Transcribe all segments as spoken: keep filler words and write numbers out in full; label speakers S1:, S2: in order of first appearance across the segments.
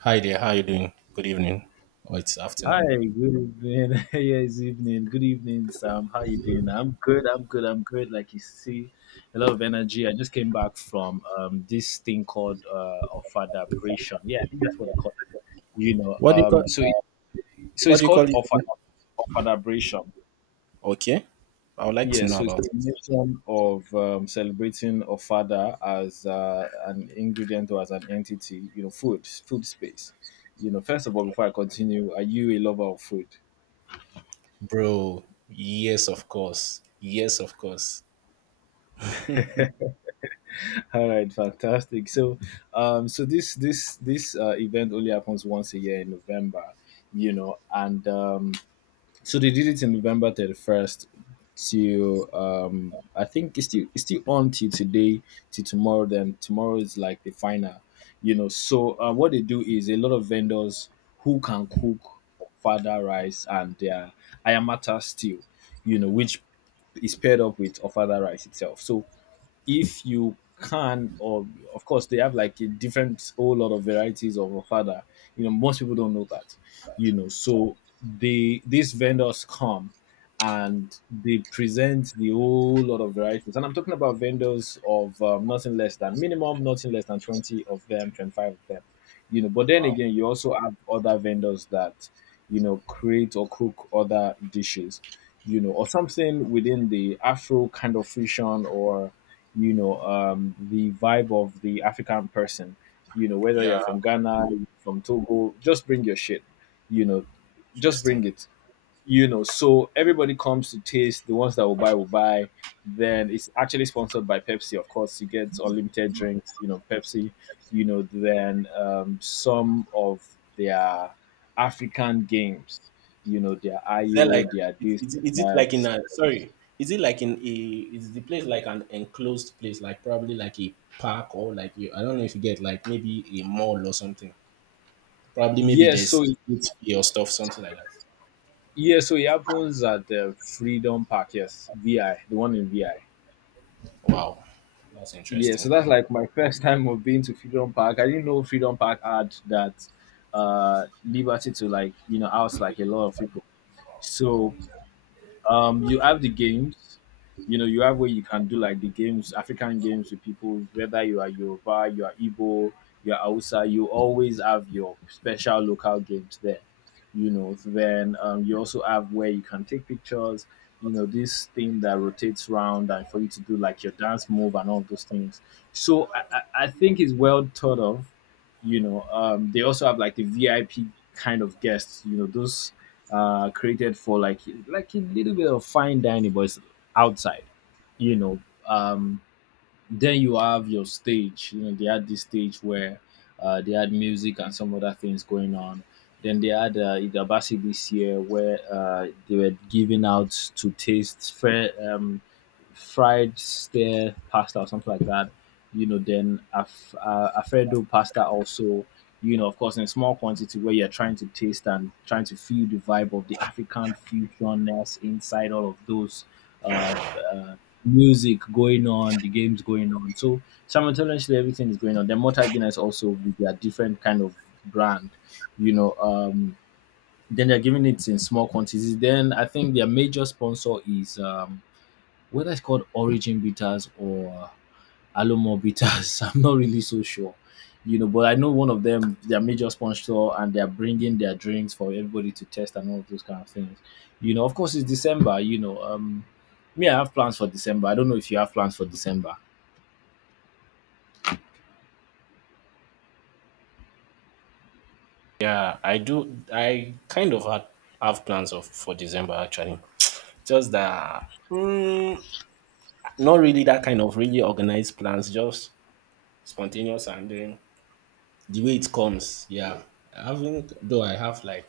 S1: Hi there, how are you doing? Good evening, or it's
S2: Hi,
S1: afternoon.
S2: good evening. Yes, evening. Good evening, Sam. How you doing? I'm good. I'm good. I'm good. Like you see, a lot of energy. I just came back from um this thing called uh ofadabration. Yeah, I think that's what they call it. You know,
S1: What do you call
S2: um, so it, so
S1: what
S2: it's
S1: do you call
S2: called
S1: it again?
S2: ofada ofadabration.
S1: Okay, I would like to
S2: Yeah,
S1: know
S2: so it's
S1: about
S2: a
S1: it,
S2: combination of um, celebrating ofada as uh, an ingredient or as an entity. You know, food, food space. You know, first of all, before I continue, are you a lover of food?
S1: bro. Yes, of course. Yes, of course.
S2: All right, fantastic. So, um, so this this this uh, event only happens once a year in November, you know, and um, so they did it in November thirty first to, um, I think it's still, it's still on till today, till tomorrow. Then tomorrow is like the final, you know. So uh, what they do is a lot of vendors who can cook fada rice and their ayamata stew, you know, which is paired up with ofada rice itself. So if you can, or of course they have like a different whole lot of varieties of ofada. You know, most people don't know that. You know, so they these vendors come and they present the whole lot of varieties, and I'm talking about vendors of, um, nothing less than minimum nothing less than twenty of them, twenty-five of them. You know, but then
S1: Wow.
S2: again, you also have other vendors that you know create or cook other dishes, you know or something within the afro kind of fusion, or you know, um, the vibe of the African person. You know, whether you're
S1: Yeah,
S2: from Ghana, from Togo, just bring your shit. You know, just
S1: interesting.
S2: bring it. You know, so everybody comes to taste. The ones that will buy will buy. Then it's actually sponsored by Pepsi, of course. You get unlimited drinks. You know, Pepsi. You know, then um, some of their African games. You know, their
S1: Is that
S2: I O,
S1: like
S2: their
S1: is,
S2: this,
S1: is, is it like in
S2: that.
S1: a sorry? Is it like in a is the place like an enclosed place, like probably like a park or like a, I don't know if you get like maybe a mall or something? Probably maybe
S2: Yes, so
S1: there's eat or stuff, something like that.
S2: Yeah, so it happens at the Freedom Park, yes, V I, the one in V I.
S1: Wow, that's
S2: Yeah,
S1: interesting.
S2: so that's like my first time of being to Freedom Park. I didn't know Freedom Park had that uh liberty to, like, you know, house like a lot of people. So um you have the games. You know, you have where you can do like the games African games with people. Whether you are Yoruba, you are Igbo, you are Hausa, you always have your special local games there. You know, then um, you also have where you can take pictures. You know, this thing that rotates round and for you to do like your dance move and all those things. So, i, I I think it's well thought of. You know, um, they also have like the VIP kind of guests. You know, those uh created for like, like a little bit of fine dining, but it's outside. You know, um then you have your stage. You know, they had this stage where uh they had music and some other things going on. Then they had uh, Idabasi this year, where uh, they were giving out to taste fair, um, fried stir pasta or something like that. You know, then Alf- uh, Alfredo pasta also. You know, of course, in small quantity where you're trying to taste and trying to feel the vibe of the African fusionness inside all of those, uh, uh, music going on, the games going on. So simultaneously, everything is going on. Then Mortar Guinness also with their different kind of brand. You know, um, then they're giving it in small quantities. Then I think their major sponsor is, um, whether it's called Origin Bitters or Alomo Bitters, I'm not really so sure. You know, but I know one of them, their major sponsor, and they're bringing their drinks for everybody to test and all of those kind of things. You know, of course, it's December. You know, um, me, I have plans for December. I don't know if you have plans for December.
S1: Yeah, I do. I kind of had, have plans of for December actually. Just that, mm, not really that kind of really organized plans. Just spontaneous and then the way it comes. Yeah, I haven't. Though I have like,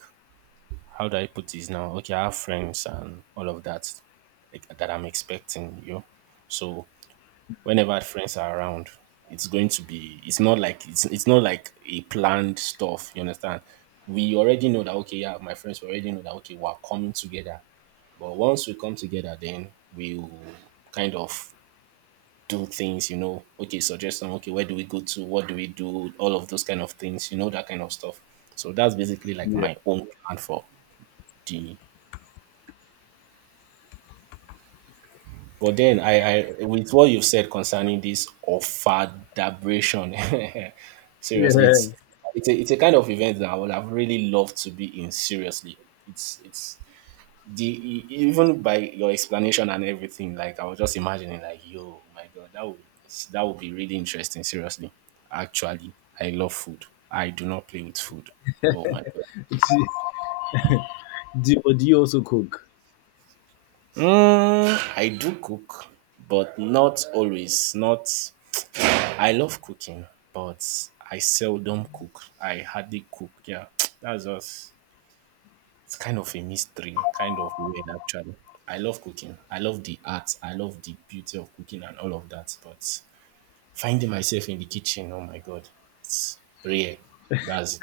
S1: how do I put this now? Okay, I have friends and all of that like, that I'm expecting. You know, so whenever friends are around, it's going to be it's not like it's, it's not like a planned stuff, you understand. We already know that, okay, yeah, my friends already know that, okay, we're coming together, but once we come together, then we'll kind of do things, you know okay, suggestion, okay, where do we go to, what do we do, all of those kind of things, you know that kind of stuff. So that's basically like
S2: Yeah.
S1: my own plan for the. But then I, I with what you've said concerning this offeradabration, seriously, it's
S2: Yeah.
S1: it's a, it's a kind of event that I would have really loved to be in. Seriously, it's it's the e- even by your explanation and everything, like I was just imagining, like yo, my god, that would that would be really interesting. Seriously, actually, I love food. I do not play with food. Oh my god.
S2: do, but do you also cook?
S1: Mm, I do cook, but not always. Not. I love cooking, but I seldom cook. I hardly cook. Yeah, that's just it's kind of a mystery, kind of weird actually. I love cooking. I love the art. I love the beauty of cooking and all of that. But finding myself in the kitchen, oh my god, it's rare. That's it.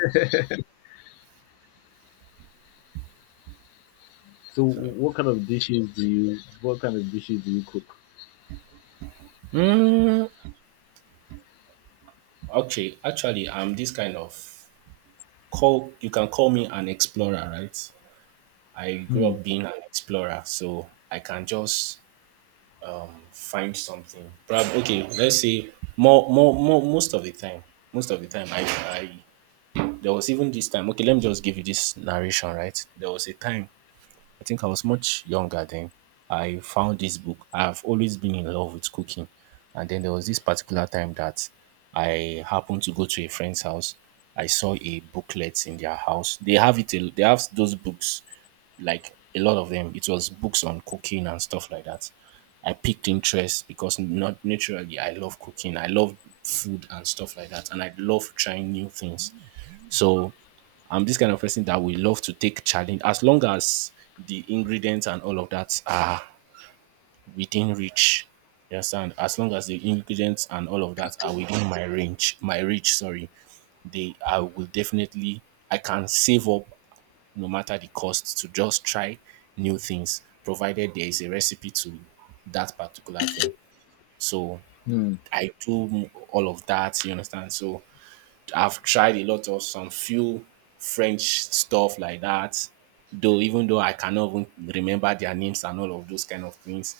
S2: So,
S1: So,
S2: what kind of dishes do you? What kind of dishes do you cook?
S1: mm, okay, actually, I'm this kind of call. You can call me an explorer, right? I grew
S2: Hmm.
S1: up being an explorer, so I can just find something. Prob- okay, let's say more, more, more, most of the time, most of the time, I, I, there was even this time. Okay, let me just give you this narration, right? There was a time I think I was much younger then. I found this book. I've always been in love with cooking. And then there was this particular time that I happened to go to a friend's house. I saw a booklet in their house. They have it, a- they have those books, like a lot of them. It was books on cooking and stuff like that. I picked interest because not naturally I love cooking. I love food and stuff like that. And I love trying new things. So I'm this kind of person that will love to take challenge as long as the ingredients and all of that are within reach. You understand? As long as the ingredients and all of that are within my range, my reach, sorry, they I will definitely I can save up no matter the cost to just try new things, provided there is a recipe to that particular thing. So
S2: Hmm.
S1: I do all of that, you understand? So I've tried a lot of some few French stuff like that. Though even though I cannot even remember their names and all of those kind of things.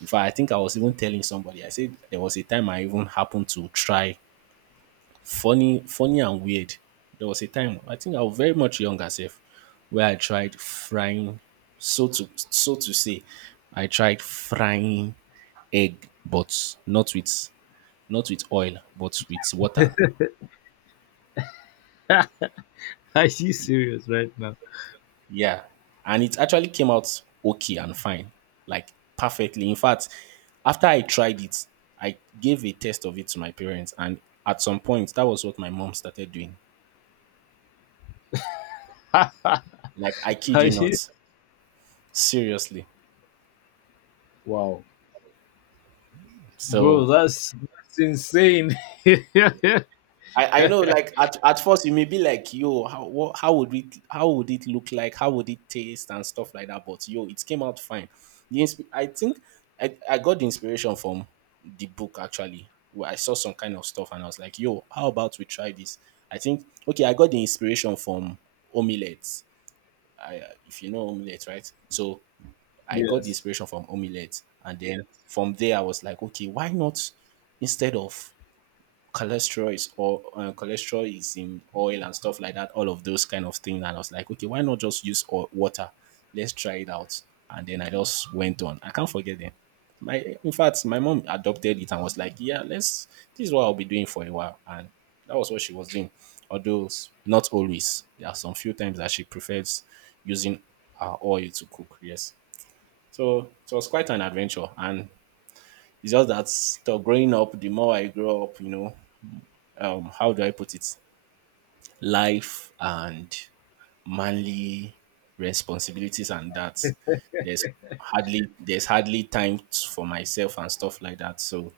S1: In fact, I think I was even telling somebody, I said there was a time I even happened to try funny, funny and weird. There was a time I think I was very much younger self where I tried frying so to so to say, I tried frying egg but not with not with oil but with water.
S2: Are you serious right now?
S1: Yeah. And it actually came out okay and fine, like perfectly. In fact, after I tried it, I gave a test of it to my parents. And at some point, that was what my mom started doing. Like, I kid
S2: Are
S1: you
S2: you?
S1: not. Seriously.
S2: Wow. Bro,
S1: So
S2: that's, that's insane. Yeah.
S1: I, I know like at, at first you may be like yo how what, how would it how would it look like, how would it taste and stuff like that, but yo it came out fine. the insp- I think I, I got the inspiration from the book actually, where I saw some kind of stuff and I was like yo, how about we try this. I think okay, I got the inspiration from omelets. I, if you know omelets, right, so I got the
S2: Yes.
S1: inspiration from omelets and then from there I was like okay, why not instead of cholesterol is or uh, cholesterol is in oil and stuff like that, all of those kind of things, and I was like okay why not just use oil, water, let's try it out. And then I just went on, I can't forget them. My in fact my mom adopted it and was like yeah, let's this is what I'll be doing for a while, and that was what she was doing. Although s- not always, there are some few times that she prefers using uh, oil to cook, yes. So it was quite an adventure, and it's just that so growing up the more I grow up, you know, um how do I put it? Life and manly responsibilities and that. There's hardly there's hardly time t- for myself and stuff like that. So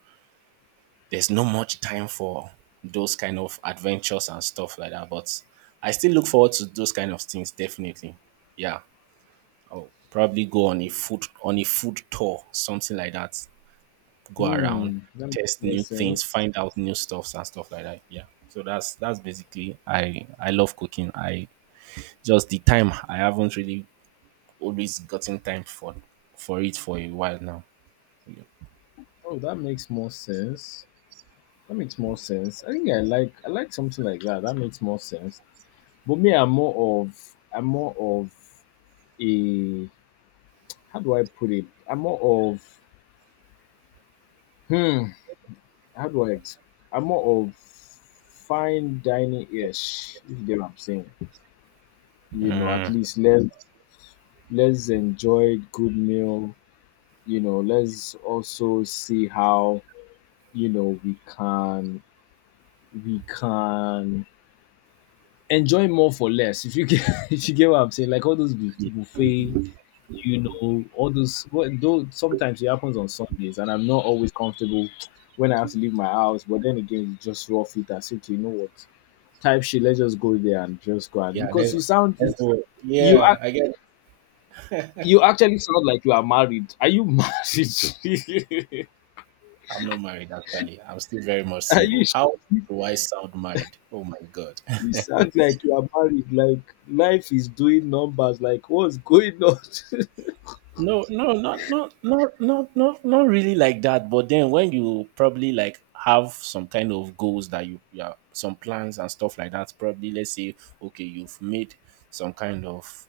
S1: there's not much time for those kind of adventures and stuff like that. But I still look forward to those kind of things, definitely. Yeah. I'll probably go on a food on a food tour, something like that, go around,
S2: Hmm, that makes
S1: test
S2: more
S1: new things,
S2: sense.
S1: find out new stuffs and stuff like that. Yeah. So that's that's basically I I love cooking. I just the time I haven't really always gotten time for for it for a while now. Yeah,
S2: Oh, that makes more sense. That makes more sense. I think I like I like something like that. That makes more sense. But me, I'm more of I'm more of a, how do I put it? I'm more of hmm. How do I? Ex- I'm more of fine dining ish. If you get what I'm saying, you know, at least let, let's enjoy good meal. You know let's also see how you know we can we can enjoy more for less. If you get if you get what I'm saying, like all those bu- buffet. You know, all those, what, though sometimes it happens on Sundays and I'm not always comfortable when I have to leave my house. But then again, it's just rough it and say, okay, you know what, type shit, let's just go there and just go. And
S1: yeah
S2: because
S1: that's,
S2: you sound,
S1: that's the way.
S2: you
S1: Yeah.
S2: act
S1: I get.
S2: you actually sound like you are married. Are you married?
S1: I'm not married actually. I'm still very much
S2: Are you
S1: single.
S2: sure?
S1: How do I sound married? Oh my god.
S2: You sound like you are married. Like, life is doing numbers. Like, what's going on?
S1: No, no, not not not not not not really like that. But then when you probably like have some kind of goals that you yeah, some plans and stuff like that, probably let's say, okay, you've made some kind of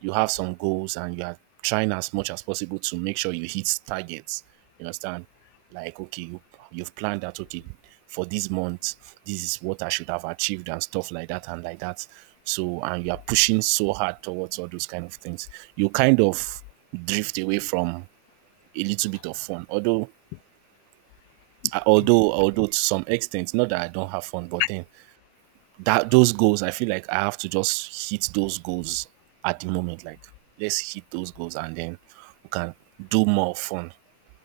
S1: you have some goals and you are trying as much as possible to make sure you hit targets. You understand? Like, okay, you, you've planned that, okay, for this month, this is what I should have achieved and stuff like that and like that. So, and you are pushing so hard towards all those kind of things. You kind of drift away from a little bit of fun. Although, although, although to some extent, not that I don't have fun, but then that those goals, I feel like I have to just hit those goals at the moment. Like let's hit those goals and then we can do more fun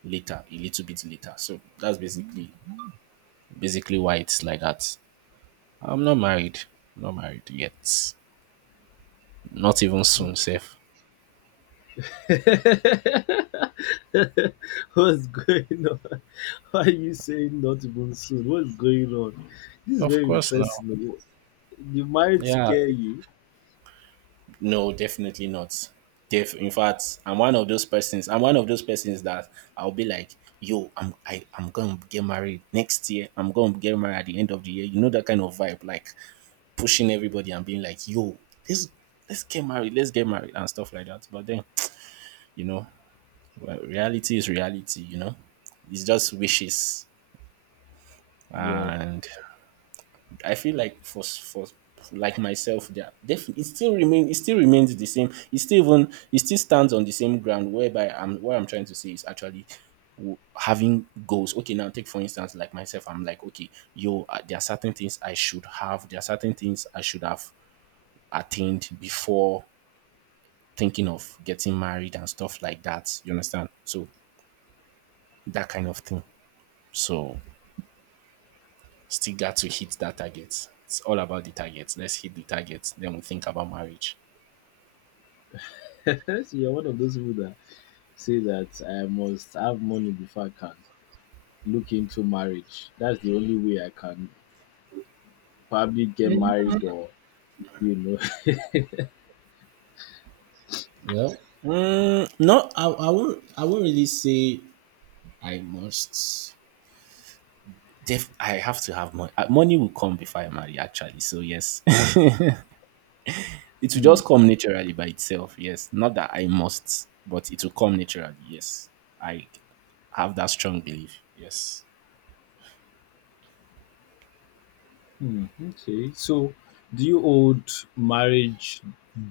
S1: later, a little bit later. So that's basically basically why it's like that. I'm not married. I'm not married yet. Not even soon,
S2: Okay.
S1: safe.
S2: What's going on? Why are you saying not even soon? What's going on? This is
S1: Of
S2: very
S1: course now.
S2: interesting. The marriage
S1: Yeah.
S2: scare you?
S1: No, definitely not. Def- in fact, I'm one of those persons. I'm one of those persons that I'll be like, yo, I'm I, I'm gonna get married next year. I'm gonna get married at the end of the year. You know that kind of vibe, like pushing everybody and being like, yo, let's let's get married, let's get married and stuff like that. But then, you know, well, reality is reality. You know, it's just wishes
S2: Wow.
S1: and I feel like for for like myself, there definitely it still remain it still remains the same. It still even it still stands on the same ground. Whereby I'm what I'm trying to say is actually w- having goals, okay, now take for instance like myself, I'm like okay yo, uh, there are certain things i should have there are certain things I should have attained before thinking of getting married and stuff like that, you understand, so that kind of thing. So still got to hit that target, it's all about the target, let's hit the target then we think about marriage.
S2: So, you're one of those people that say that I must have money before I can look into marriage. That's the only way I can probably get married, or you know.
S1: Well, mm, no, I, I won't. I won't really say I must. Def, I have to have money. Uh, Money will come before I marry, actually. So yes, it will just come naturally by itself. Yes, not that I must, but it will come naturally. Yes, I have that strong belief. Yes.
S2: Hmm, okay. So, do you hold marriage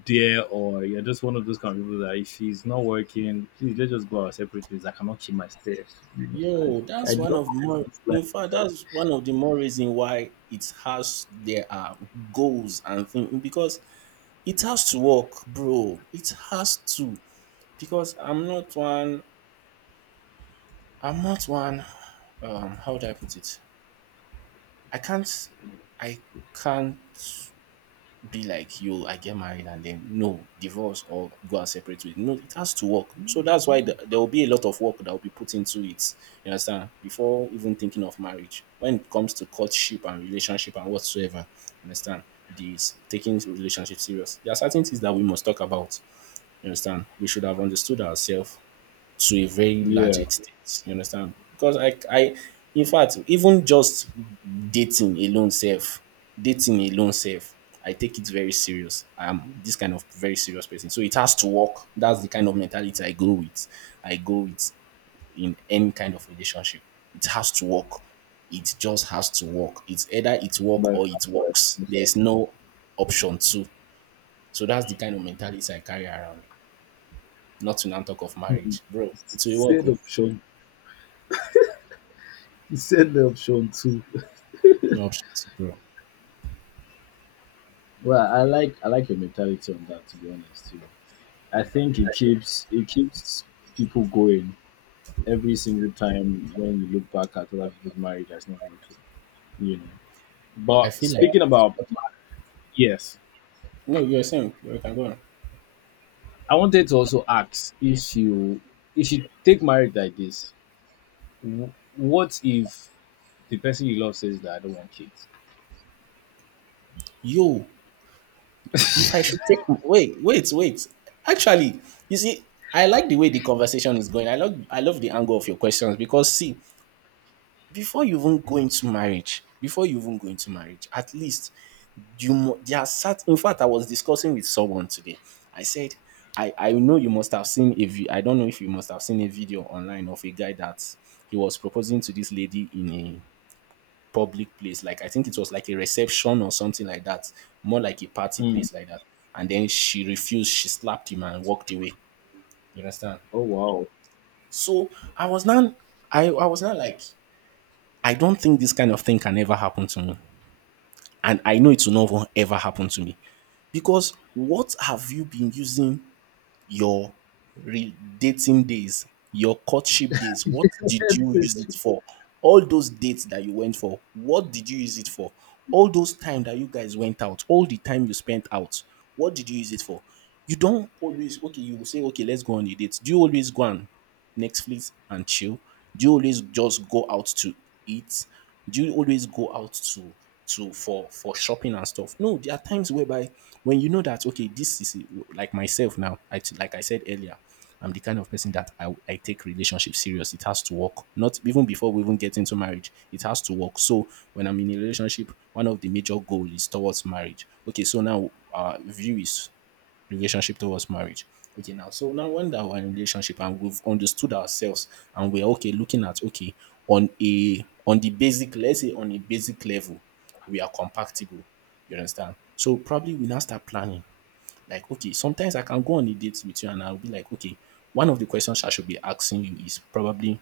S2: dear, or you're just one of those kind of people that if he's not working, please let's just go our separate ways? I cannot kill myself. You know,
S1: Yo,
S2: I I
S1: that's one
S2: know
S1: of more.
S2: it's like,
S1: In fact, that's one of the more reason why it has there are goals and things because it has to work, bro. It has to. Because I'm not one I'm not one um how do I put it? I can't I can't be like, yo, I get married and then, no, divorce or go and separate with, no, it has to work. So that's why the, there will be a lot of work that will be put into it. You understand? Before even thinking of marriage. When it comes to courtship and relationship and whatsoever, you understand? This taking relationship serious. There are certain things that we must talk about. You understand? We should have understood ourselves to a very large
S2: yeah,
S1: extent. You understand? Because I, I, in fact, even just dating alone, self, dating alone, self, I take it very serious. I am this kind of very serious person, so it has to work. That's the kind of mentality I go with. I go with in any kind of relationship. It has to work. It just has to work. It's either it work
S2: but
S1: or it
S2: but
S1: works. There's no option two. So that's the kind of mentality I carry around. Not to now talk of
S2: hmm,
S1: marriage, bro. It will work.
S2: said
S1: Oh.
S2: option, he said the option too.
S1: No shit, bro.
S2: Well, I like I like your mentality on that. To be honest, you know, I think it keeps it keeps people going every single time when you look back at other people's marriage that's not working. You know.
S1: I
S2: But
S1: feel like,
S2: speaking about, yes,
S1: no, you're saying you can go on.
S2: I wanted to also ask, if you if you take marriage like this, wh- what if the person you love says that I don't want kids?
S1: Yo, if I should take, wait, wait, wait. Actually, you see, I like the way the conversation is going. I love I love the angle of your questions because, see, before you even go into marriage, before you even go into marriage, at least you mu- there are certain, in fact, I was discussing with someone today. I said, I, I know you must have seen a vi- I don't know if you must have seen a video online of a guy that he was proposing to this lady in a public place. Like, I think it was like a reception or something like that, more like a party
S2: Hmm.
S1: place like that. And then she refused. She slapped him and walked away. You understand?
S2: Oh wow.
S1: So I was not. I I was not like, I don't think this kind of thing can ever happen to me, and I know it will not ever happen to me. Because what have you been using your re- dating days, your courtship days. What did you
S2: The
S1: use it for? All those dates that you went for, what did you use it for? All those time that you guys went out, all the time you spent out, what did you use it for? You don't always, okay. You will say, okay, let's go on a date. Do you always go on Netflix and chill? Do you always just go out to eat? Do you always go out to to for for shopping and stuff? No, there are times whereby when you know that, okay, this is like myself now. I t- like I said earlier, I'm the kind of person that I, I take relationship serious. It has to work. Not even before we even get into marriage, it has to work. So when I'm in a relationship, one of the major goal is towards marriage. Okay, so now our view is relationship towards marriage. Okay, now, so now when that we're in relationship and we've understood ourselves and we're okay, looking at, okay, on a on the basic, let's say on a basic level, we are compatible. You understand? So probably we now start planning. Like, okay, sometimes I can go on a date with you and I'll be like, okay, one of the questions I should be asking you is probably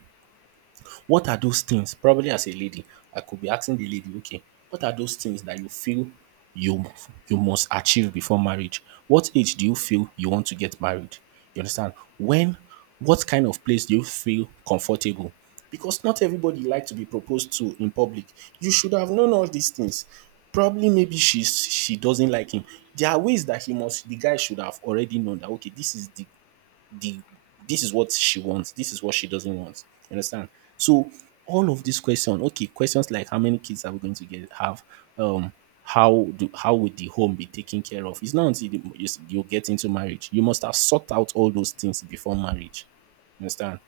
S1: what are those things, probably as a lady I could be asking the lady, okay, what are those things that you feel you you must achieve before marriage? What age do you feel you want to get married? You understand? When what kind of place do you feel comfortable? Because not everybody like to be proposed to in public. You should have known all these things. Probably maybe she's she doesn't like him. There are ways that he must the guy should have already known that, okay, this is the the this is what she wants, this is what she doesn't want. You understand? So all of these questions, okay, questions like how many kids are we going to get have, um, how do how would the home be taken care of? It's not until the, you, you get into marriage. You must have sought out all those things before marriage, understand?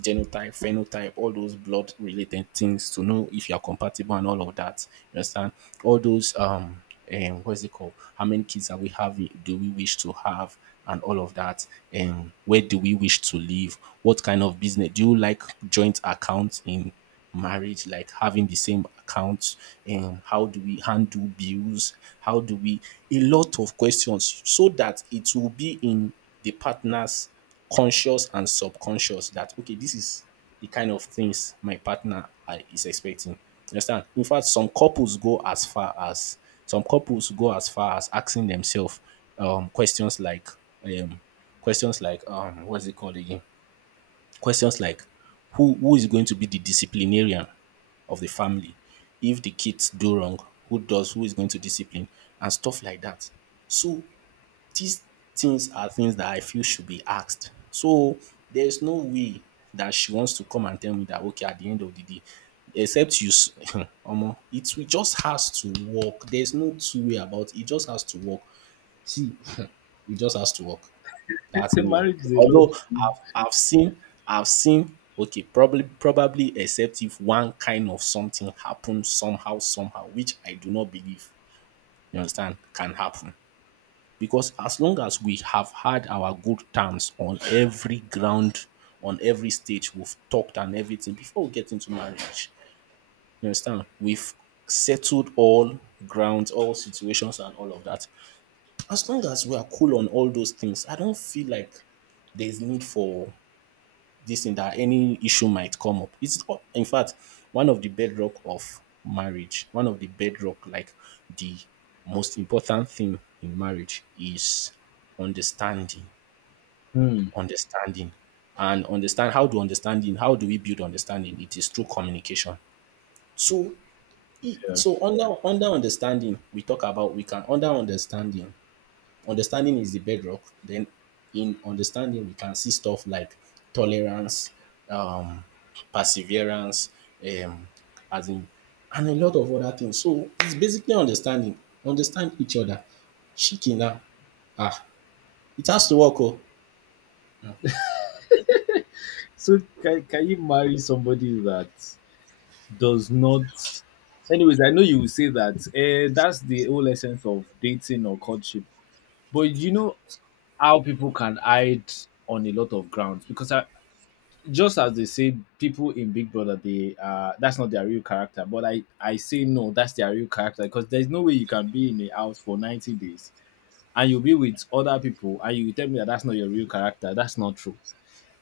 S1: Genotype, phenotype, all those blood related things to know if you are compatible and all of that. You understand? All those um and what is it called? How many kids are we having? Do we wish to have? And all of that. And where do we wish to live? What kind of business? Do you like joint accounts in marriage, like having the same account? And how do we handle bills, how do we, a lot of questions so that it will be in the partner's conscious and subconscious that, okay, this is the kind of things my partner I- is expecting. You understand? In fact, some couples go as far as some couples go as far as asking themselves, um, questions like, um, questions like um, what's it called again? Questions like, who who is going to be the disciplinarian of the family? If the kids do wrong, who does who is going to discipline and stuff like that. So these things are things that I feel should be asked. So there's no way that she wants to come and tell me that, okay, at the end of the day, except you s- omo, it will just has to work. There's no two way about it. It just has to work. See, it just has to work. That's me. Oh.
S2: marriage is a lot.
S1: Although I've I've seen I've seen okay, probably probably except if one kind of something happens somehow, somehow, which I do not believe, you understand, can happen. Because as long as we have had our good terms on every ground, on every stage, we've talked and everything before we get into marriage. You understand? We've settled all grounds, all situations, and all of that. As long as we are cool on all those things, I don't feel like there's need for this thing that any issue might come up. It's, in fact, one of the bedrock of marriage, one of the bedrock, like the most important thing in marriage is understanding,
S2: Hmm.
S1: understanding, and understand how to understanding. How do we build understanding? It is through communication. So, e-
S2: Yeah.
S1: so under under understanding, we talk about we can under understanding, understanding is the bedrock. Then in understanding, we can see stuff like tolerance, um, perseverance, um, as in, and a lot of other things. So it's basically understanding, understand each other. Chicken now, ah, it has to work. Oh,
S2: So, can can you marry somebody that does not? Anyways, I know you will say that, uh, that's the whole essence of dating or courtship, but you know how people can hide on a lot of grounds. Because I, just as they say people in Big Brother, they uh that's not their real character, but I I say no, that's their real character. Because there's no way you can be in a house for ninety days and you'll be with other people and you tell me that that's not your real character. That's not true.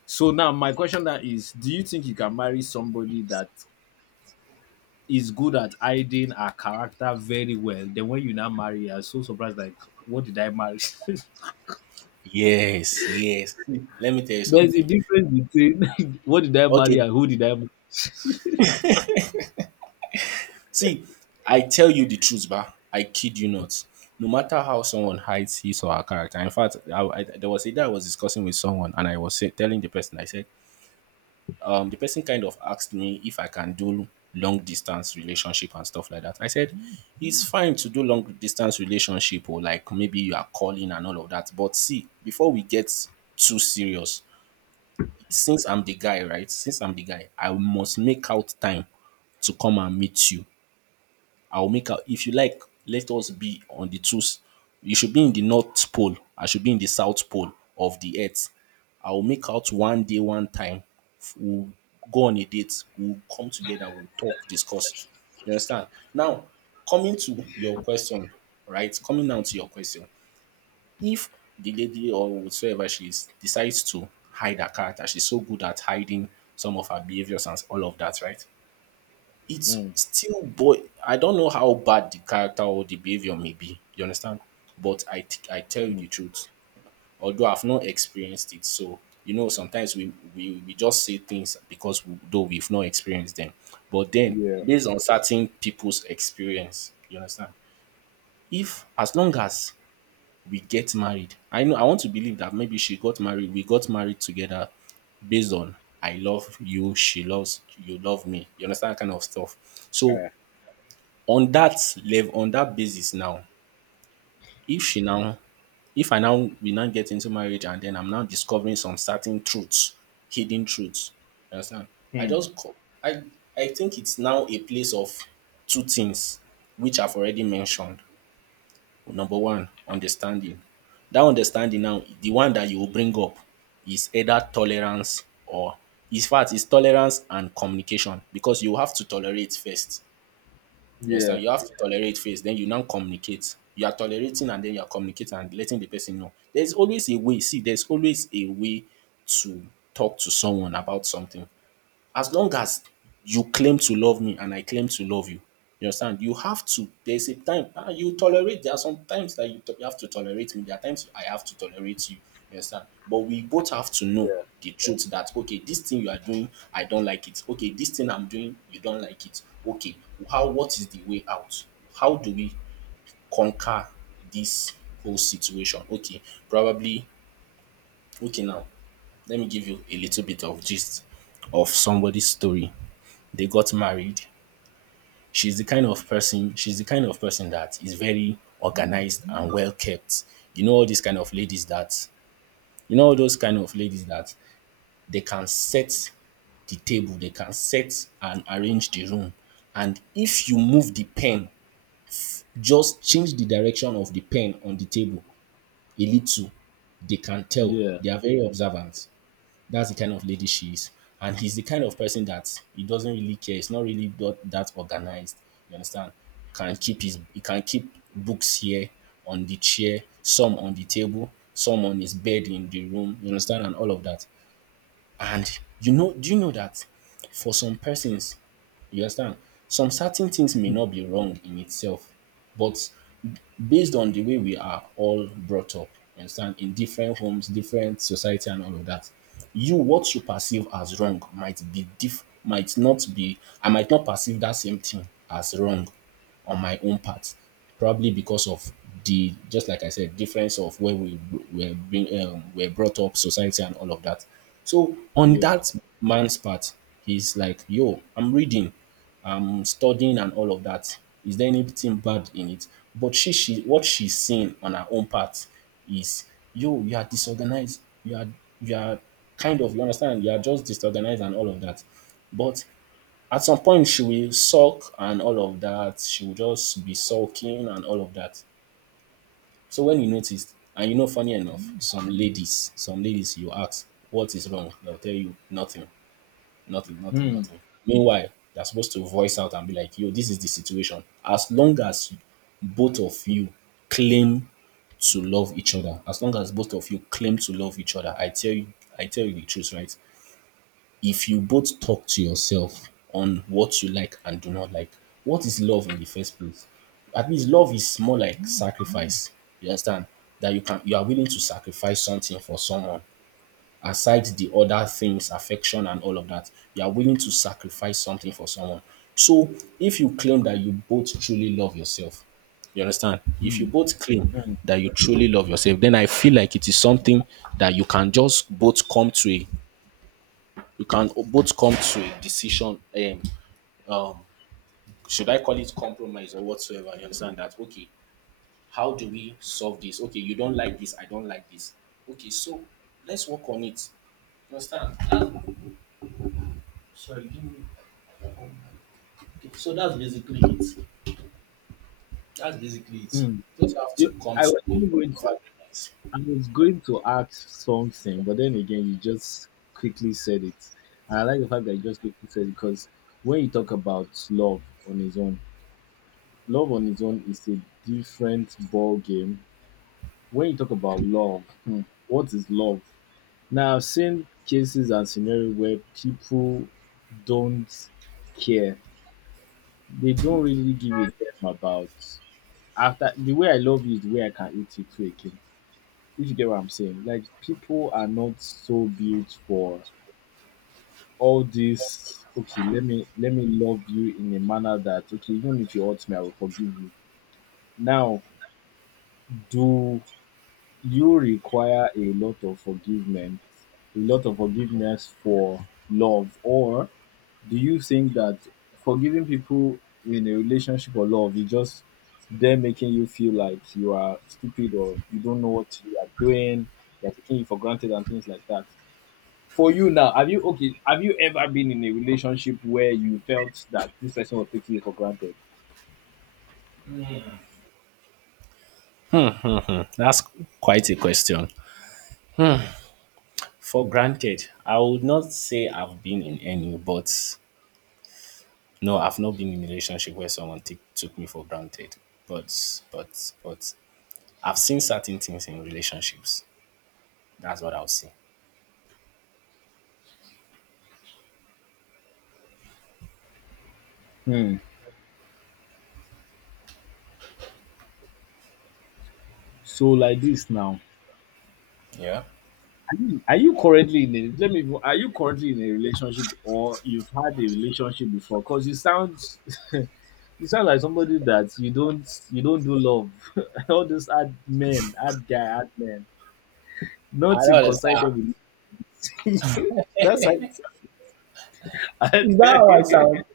S2: So, now my question that is, do you think you can marry somebody that is good at hiding her character very well? Then when you now marry, you're so surprised, like, what did I marry?
S1: yes, yes. Let me tell you
S2: There's a
S1: something.
S2: difference between what did I marry
S1: Okay,
S2: and who did I marry.
S1: see, I tell you the truth, bah. I kid you not. No matter how someone hides his or her character. In fact, I, I, there was a day I was discussing with someone, and I was say, telling the person, I said, um, the person kind of asked me if I can do long distance relationship and stuff like that. I said, it's fine to do long distance relationship or like maybe you are calling and all of that. But see, before we get too serious, since I'm the guy, right? Since I'm the guy, I must make out time to come and meet you. I'll make out. If you like, let us be on the two. s- You should be in the North Pole. I should be in the South Pole of the Earth. I'll make out one day, one time. F- We'll go on a date. We'll come together. We'll talk, discuss. You understand? Now, coming to your question, right? Coming down to your question. If the lady or whatsoever she is decides to hide her character, she's so good at hiding some of her behaviors and all of that, right? It's
S2: Mm,
S1: still boy. I don't know how bad the character or the behavior may be, you understand? But I t- I tell you
S2: mm,
S1: the truth, although I've not experienced it. So, you know, sometimes we, we, we just say things because we, though we've not experienced them. But then,
S2: yeah.
S1: based on certain people's experience, you understand? If, as long as we get married, I know, I want to believe that maybe she got married, we got married together based on I love you, she loves you, love me. You understand that kind of stuff. So
S2: Uh,
S1: on that level, on that basis now, if she now, if I now we now get into marriage and then I'm now discovering some certain truths, hidden truths, you understand, i
S2: hmm.
S1: just co- i I think it's now a place of two things which I've already mentioned. Number one, understanding. That understanding now, the one that you will bring up is either tolerance or, in fact, it's tolerance and communication, because you have to tolerate first. You
S2: Yeah,
S1: understand? You have to tolerate first, then you now communicate. You are tolerating and then you are communicating and letting the person know. There's always a way. See, there's always a way to talk to someone about something. As long as you claim to love me and I claim to love you, you understand? You have to. There's a time ah, you tolerate. There are some times that you, to- you have to tolerate me. There are times I have to tolerate you. You understand? But we both have to know
S2: yeah,
S1: the truth that okay, this thing you are doing, I don't like it. Okay, this thing I'm doing, you don't like it. Okay, how? What is the way out? How do we conquer this whole situation? Okay, probably. Okay, now let me give you a little bit of gist of somebody's story. They got married. She's the kind of person, she's the kind of person that is very organized and well kept. You know, all these kind of ladies that, you know, all those kind of ladies that they can set the table, they can set and arrange the room. And if you move the pen, just change the direction of the pen on the table a little, they can tell.
S2: yeah,
S1: They are very observant. That's the kind of lady she is. And he's the kind of person that he doesn't really care. It's not really that, that organized. You understand? Can keep his He can keep books here on the chair, some on the table, some on his bed in the room. You understand? And all of that. And you know, do you know that for some persons, you understand? Some certain things may not be wrong in itself, but based on the way we are all brought up, you understand, in different homes, different society, and all of that, you what you perceive as wrong might be diff might not be. I might not perceive that same thing as wrong on my own part, probably because of the just like I said, difference of where we were being um, were brought up, society, and all of that. So on
S2: yeah.
S1: that man's part, he's like, "Yo, I'm reading um studying and all of that. Is there anything bad in it?" But she she what she's seeing on her own part is, yo, you are disorganized, you are you are kind of, you understand, you are just disorganized and all of that. But at some point she will sulk and all of that, she will just be sulking and all of that. So when you notice, and you know funny enough, some ladies, some ladies you ask what is wrong, they'll tell you nothing. Nothing, nothing,
S2: Hmm.
S1: nothing. Meanwhile, you're supposed to voice out and be like, yo, this is the situation. As long as both of you claim to love each other, as long as both of you claim to love each other, I tell you, I tell you the truth, right? If you both talk to yourself on what you like and do not like, what is love in the first place? At least love is more like sacrifice. You understand? That you can, you are willing to sacrifice something for someone, aside the other things, affection and all of that, you are willing to sacrifice something for someone. So if you claim that you both truly love yourself, you understand? If you
S2: Hmm.
S1: both claim
S2: Hmm.
S1: that you truly love yourself, then I feel like it is something that you can just both come to a you can both come to a decision. Um, um, should I call it compromise or whatsoever? You understand that? Okay, how do we solve this? Okay, you don't like this, I don't like this. Okay, so let's work on it. You understand? That- Sorry, give me. So that's basically it. That's basically it.
S2: Hmm.
S1: Just have to
S2: You,
S1: come
S2: I
S1: to
S2: was
S1: a
S2: even
S1: point
S2: going
S1: of
S2: to,
S1: agreement.
S2: I was going to ask something, but then again, you just quickly said it. And I like the fact that you just quickly said it because when you talk about love on its own, love on its own is a different ball game. When you talk about love, hmm, what is love? Now, I've seen cases and scenarios where people don't care. They don't really give a damn about, after, the way I love you is the way I can eat you too again. If you get what I'm saying. Like, people are not so built for all this, okay, let me let me love you in a manner that, okay, even if you hurt me, I will forgive you. Now, do you require a lot of forgiveness, a lot of forgiveness for love, or do you think that forgiving people in a relationship or love is just them making you feel like you are stupid or you don't know what you are doing, they're taking you for granted and things like that? For you now, have you, okay? Have you ever been in a relationship where you felt that this person was taking you for granted?
S1: Mhm. That's quite a question. For granted, I would not say I've been in any, but no, I've not been in a relationship where someone t- took me for granted. But but but I've seen certain things in relationships. That's what I'll say.
S2: Hmm. So, like this now.
S1: Yeah.
S2: Are you currently in a let me are you currently in a relationship, or you've had a relationship before? Because you sound you sound like somebody that you don't you don't do love. All those ad men, ad guy, ad men.
S1: I don't
S2: Nothing concerned
S1: understand.
S2: them with that's how you sound.
S1: Is that how I
S2: And-
S1: sound?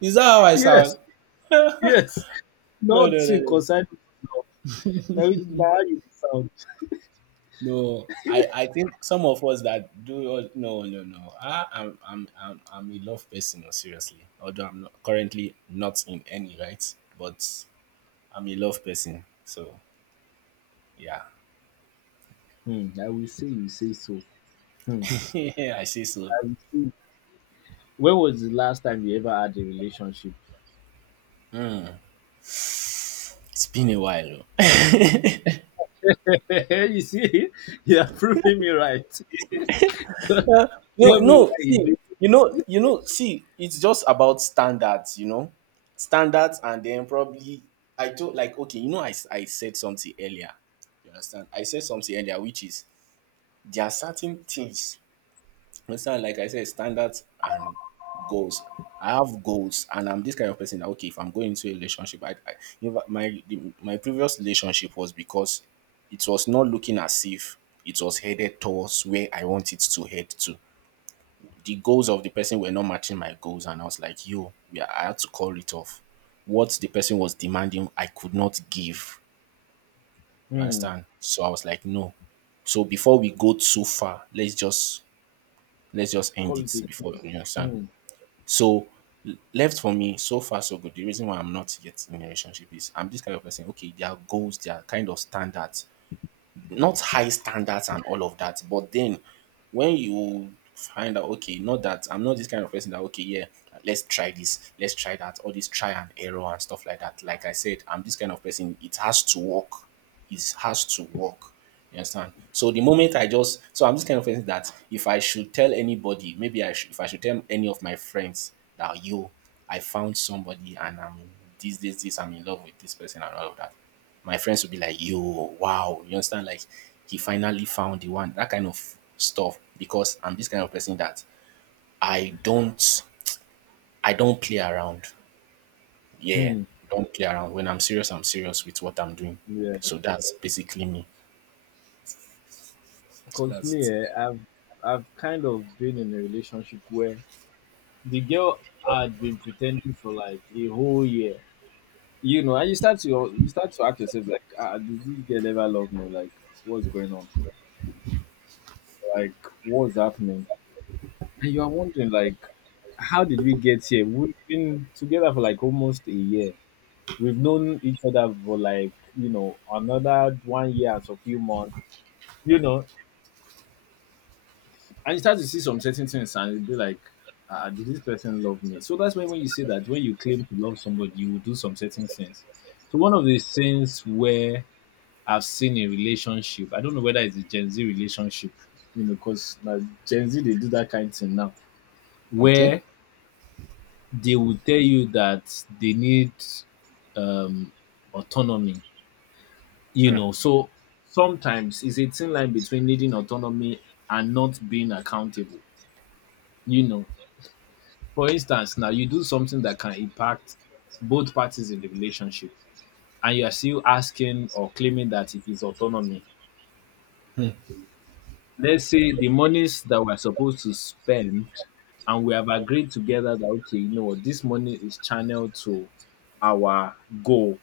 S1: Is that how I sound?
S2: yes, yes.
S1: No, no, no,
S2: Nothing
S1: no.
S2: concerned with love. Now, now you sound.
S1: No, I, I think some of us that do all- no no no. I, I'm I'm I'm I'm a love person, no, seriously. Although I'm not, currently not in any right, but I'm a love person. So yeah,
S2: Hmm, I will say you say so. Hmm,
S1: yeah, I say so.
S2: I will say. When was the last time you ever had a relationship?
S1: It's been a while. Oh.
S2: You see, you're proving me right.
S1: No,
S2: Tell me why
S1: no.
S2: he's
S1: See,
S2: doing.
S1: you know you know. See, it's just about standards. You know, standards, and then probably I told like okay, you know, I s- I said something earlier. You understand? I said something earlier, which is there are certain things, understand, like I said, standards and goals. I have goals and I'm this kind of person that okay, if I'm going into a relationship, i, I, in fact, my the, my previous relationship was because it was not looking as if it was headed towards where I want it to head to. The goals of the person were not matching my goals and I was like, yo, yeah, I had to call it off. What the person was demanding I could not give, you
S2: Hmm,
S1: understand. So I was like, no, so before we go too far, let's just let's just end
S2: call it
S1: it
S2: a quit.
S1: before, you understand.
S2: Hmm,
S1: So l- left for me, so far so good. The reason why I'm not yet in a relationship is I'm this kind of person. Okay, there are goals, there are kind of standards, not high standards and all of that. But then when you find out, okay, not that I'm not this kind of person that, okay, yeah, let's try this, let's try that, all this try and error and stuff like that. Like I said, I'm this kind of person, it has to work. It has to work. You understand? So the moment I just, so I'm this kind of person that if I should tell anybody, maybe I should, if I should tell any of my friends that, yo, I found somebody and I'm this, this, this, I'm in love with this person and all of that. My friends would be like, yo, wow. You understand? Like, he finally found the one, that kind of stuff. Because I'm this kind of person that I don't I don't play around. Yeah.
S2: hmm,
S1: I don't play around. When I'm serious, I'm serious with what I'm doing.
S2: yeah.
S1: So that's basically me. So
S2: Because me,
S1: that's
S2: eh,
S1: it.
S2: I've I've kind of been in a relationship where the girl had been pretending for like a whole year. You know, and you start to you start to ask yourself like, ah, ah, does this girl ever love me? Like, what's going on? Like, what's happening? And you are wondering like, how did we get here? We've been together for like almost a year. We've known each other for like, you know, another one year and a few months, you know. And you start to see some certain things and you'll be like, ah, did this person love me? So that's why when you say that, when you claim to love somebody, you will do some certain things. So one of the things where I've seen a relationship, I don't know whether it's a Gen Z relationship, you know, because Gen Z, they do that kind of thing now,
S1: Okay?
S2: where they will tell you that they need um, autonomy. You know, so sometimes it's a thin line between needing autonomy and not being accountable. You know, for instance, now you do something that can impact both parties in the relationship, and you are still asking or claiming that it is autonomy. Let's say the monies that we're supposed to spend, and we have agreed together that, okay, you know what, this money is channeled to our goal.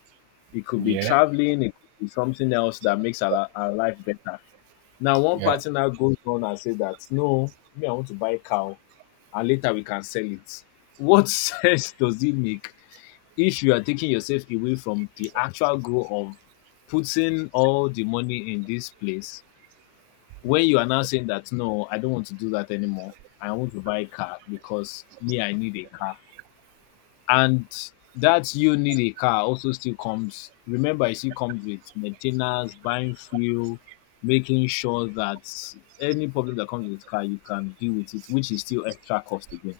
S2: It could be
S1: Yeah.
S2: traveling, it could be something else that makes our, our life better. Now one
S1: Yeah.
S2: party now goes on and say that no, me I want to buy a cow, and later we can sell it. What sense does it make if you are taking yourself away from the actual goal of putting all the money in this place when you are now saying that no, I don't want to do that anymore. I want to buy a car because me I need a car. And that you need a car also still comes, remember, it still comes with maintenance, buying fuel, making sure that any problem that comes with the car, you can deal with it, which is still extra cost again.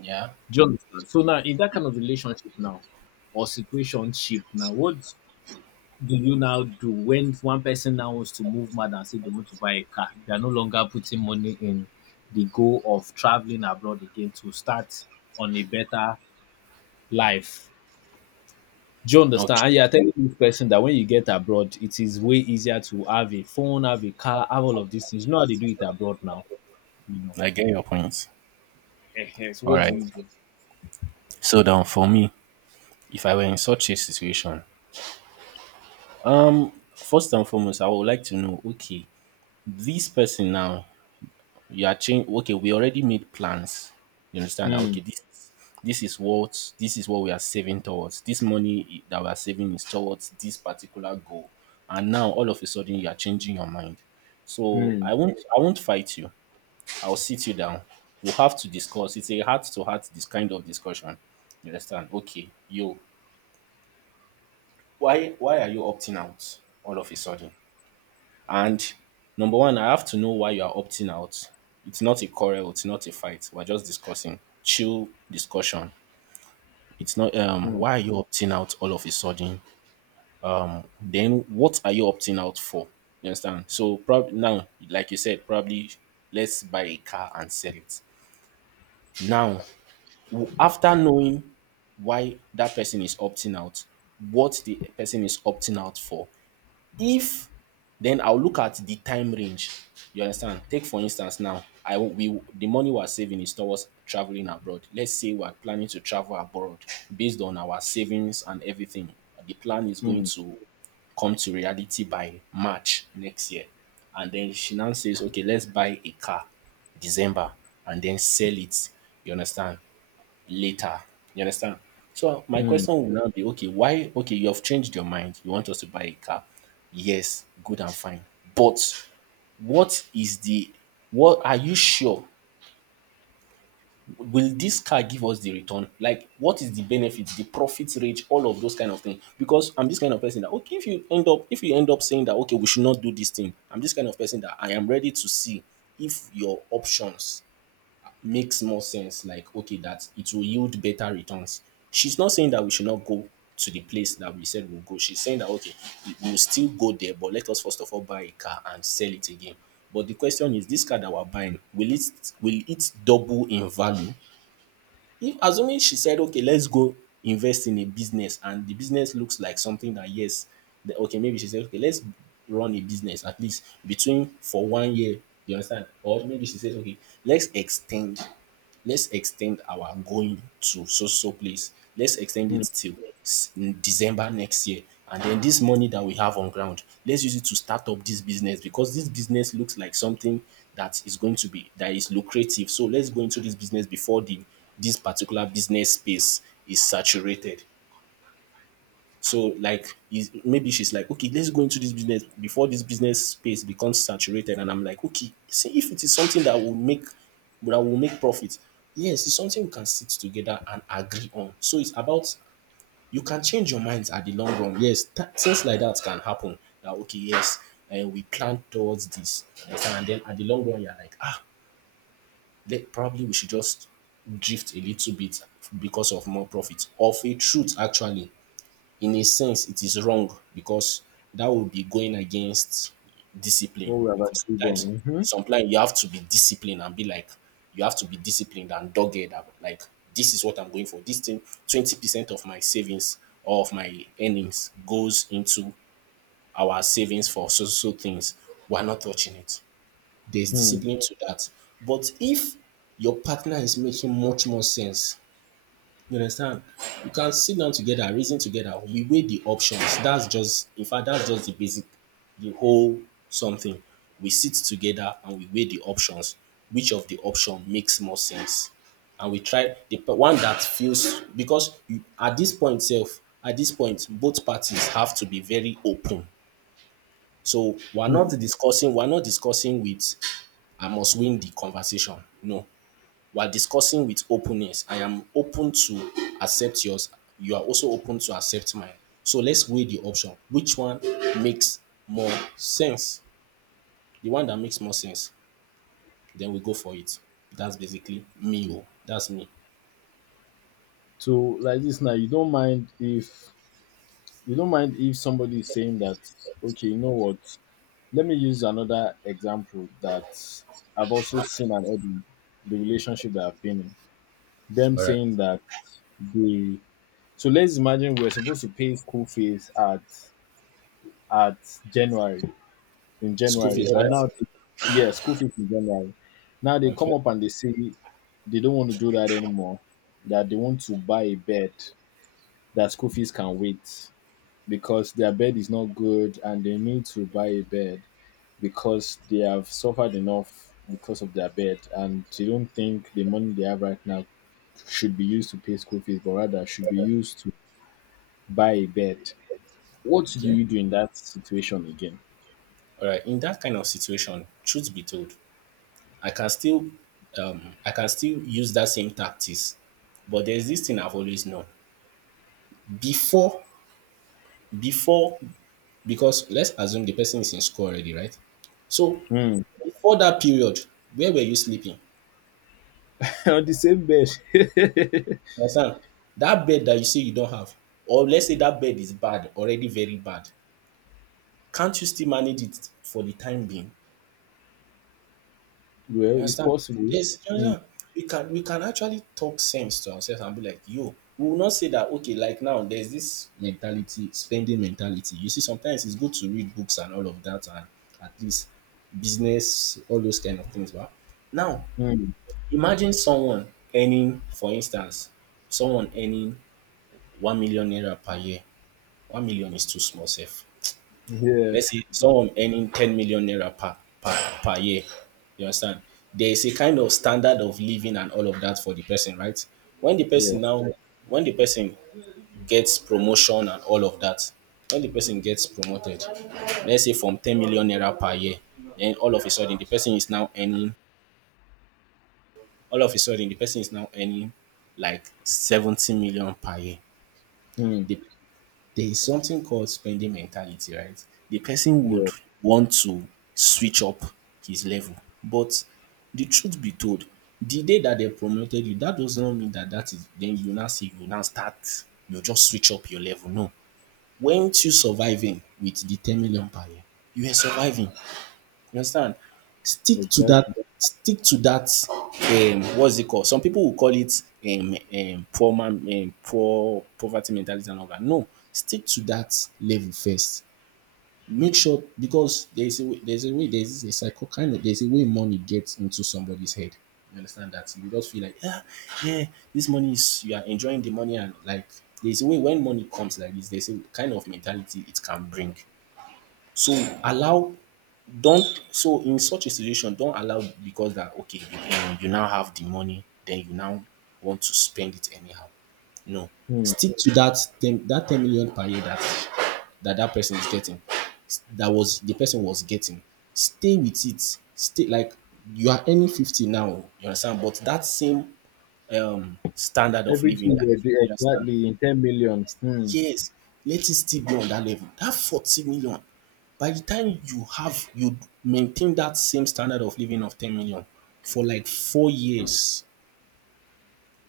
S1: Yeah.
S2: Do you understand? So now, in that kind of relationship now, or situation ship now, what do you now do when one person now wants to move mad and say they want to buy a car? They are no longer putting money in the goal of traveling abroad again to start on a better life. Do you understand? And
S1: Okay.
S2: you are telling this person that when you get abroad, it is way easier to have a phone, have a car, have all of these things. You know how they do it abroad now, you know.
S1: I get your point.
S2: Ehen, so
S1: All
S2: what do
S1: right.
S2: you do?
S1: So then for me, if I were in such a situation, first and foremost, I would like to know, okay, this person now, you are change, okay, we already made plans, you understand, that okay,
S2: Mm,
S1: this this is what this is what we are saving towards, this money that we are saving is towards this particular goal, and now all of a sudden you are changing your mind. So i
S2: mm,
S1: won't I won't fight you. I'll sit you down. We'll have to discuss, it's a heart to heart, this kind of discussion. You understand? Okay, you, why why are you opting out all of a sudden? And number one, I have to know why you are opting out. It's not a quarrel, it's not a fight. We're just discussing. Chill discussion. It's not um
S2: mm,
S1: why are you opting out all of a sudden? Then what are you opting out for? You understand? So probably now, like you said, probably let's buy a car and sell it. Now, w- after knowing why that person is opting out, what the person is opting out for, if then I'll look at the time range. You understand? Take for instance now, I will- we the money we're saving is towards traveling abroad. Let's say we're planning to travel abroad based on our savings and everything. The plan is going
S2: mm,
S1: to come to reality by March next year. And then she now says, okay, let's buy a car December and then sell it. You understand? Later. You understand? So my
S2: mm,
S1: question will now be okay, why, okay, you have changed your mind. You want us to buy a car. Yes, good and fine. But what is the what are you sure, will this car give us the return? Like, what is the benefit, the profit rate, all of those kind of things? Because I'm this kind of person that, okay, if you end up if you end up saying that, okay, we should not do this thing, I'm this kind of person that I am ready to see if your options makes more sense. Like, okay, that it will yield better returns. She's not saying that we should not go to the place that we said we'll go, she's saying that, okay, we- will still go there, but let us first of all buy a car and sell it again. But the question is, this car that we're buying, will it will it double in value? If assuming she said, okay, let's go invest in a business and the business looks like something that, yes, the, okay, maybe she said, okay, let's run a business at least between for one year. You understand? Or maybe she says, okay, let's extend, let's extend our going to so so place. Let's extend it
S2: mm.
S1: till s- December next year. And then this money that we have on ground, let's use it to start up this business, because this business looks like something that is going to be that is lucrative. So let's go into this business before the this particular business space is saturated. So like is- maybe she's like, okay, let's go into this business before this business space becomes saturated. And I'm like, okay, see if it is something that will make that will make profit. Yes, it's something we can sit together and agree on. So it's about, you can change your minds at the long run. Yes, th- things like that can happen. That, okay, yes, and we plan towards this, you understand? And then at the long run, you're like, ah, that probably we should just drift a little bit because of more profit. Of a truth, actually, in a sense, it is wrong because that would be going against discipline.
S2: What we have
S1: Because
S2: agreed
S1: sometimes,
S2: on. Mhm.
S1: sometimes you have to be disciplined and be like, you have to be disciplined and dogged. About, like, this is what I'm going for. This thing, twenty percent of my savings or of my earnings goes into our savings for so so things. We're not touching it. There's
S2: Mm,
S1: discipline to that. But if your partner is making much more sense, you understand? You can sit down together, reason together, we weigh the options. That's just, in fact, that's just the basic, the whole something. We sit together and we weigh the options. Which of the option makes more sense? And we try the p- one that feels, because you, at this point, self, at this point, both parties have to be very open. So we're not
S2: mm.
S1: discussing, we're not discussing with I must win the conversation. No. We're discussing with openness. I am open to accept yours. You are also open to accept mine. So let's weigh the option. Which one makes more sense? The one that makes more sense, then we go for it. That's basically me. Oh. That's me.
S2: So like this now, you don't mind if you don't mind if somebody is saying that okay, you know what? Let me use another example that I've also seen and heard in the relationship that I've been in. Them
S1: All right.
S2: saying that the so let's imagine we're supposed to pay school fees at at January in
S1: School
S2: January
S1: fees,
S2: and
S1: right?
S2: now they, yeah, school fees in January, now they
S1: Okay.
S2: come up and they say they don't want to do that anymore, that they want to buy a bed, that school fees can wait because their bed is not good and they need to buy a bed because they have suffered enough because of their bed and they don't think the money they have right now should be used to pay school fees but rather should be used to buy a bed. What do
S1: Okay.
S2: you do in that situation again?
S1: All right. In that kind of situation, truth be told, I can still um, I can still use that same tactics. But there's this thing I've always known. Before, before, because let's assume the person is in school already, right? So
S2: Hmm.
S1: before that period, where were you sleeping?
S2: On the same bed.
S1: You understand? That bed that you say you don't have, or let's say that bed is bad, already very bad. Can't you still manage it for the time being? You
S2: Well, it's
S1: understand?
S2: possible.
S1: Yes, you
S2: Hmm.
S1: understand? We can we can actually talk sense to ourselves and be like, yo, we will not say that, okay, like, now there's this mentality, spending mentality. You see, sometimes it's good to read books and all of that and, at least, business, all those kind of things. But now
S2: Hmm.
S1: imagine someone earning, for instance, someone earning one million naira per year. One million is too small, safe,
S2: Yeah,
S1: let's say someone earning ten million naira per, per, per year. You understand? There is a kind of standard of living and all of that for the person, right? When the
S2: yeah.
S1: person now, when the person gets promotion and all of that, when the person gets promoted, let's say from ten million naira per year, then all of a sudden the person is now earning, all of a sudden the person is now earning like seventy million per year.
S2: Hmm.
S1: The There is something called spending mentality, right? The person would
S2: Yeah,
S1: want to switch up his level, but the truth be told, the day that they promoted you, that does not mean that that is then you now say you now start, you just switch up your level. No. Weren't you surviving with the ten million per year? You were surviving. You understand? Stick to that,
S2: exactly.
S1: stick to that, um, what's it called? Some people will call it um, um, poor man, um, poor poverty mentality and all that. No, stick to that level first. Make sure, because there's a way, there's a way, there's a psycho kind of, there's a way money gets into somebody's head. You understand that? You just feel like, ah, yeah, this money is, you are enjoying the money, and like, there's a way when money comes like this, there's a kind of mentality it can bring. So allow don't, so in such a situation, don't allow, because that, okay, you, um, you now have the money, then you now want to spend it anyhow. No,
S2: Hmm.
S1: stick to that ten that ten million per year that that that person is getting, that was the person was getting. Stay with it. Stay, like, you are earning fifty now, you understand, but that same, um, standard of living,
S2: Everything
S1: you
S2: they do
S1: understand.
S2: exactly in ten million. Hmm.
S1: Yes, let it still be on that level. That forty million, by the time you have, you maintain that same standard of living of ten million for like four years.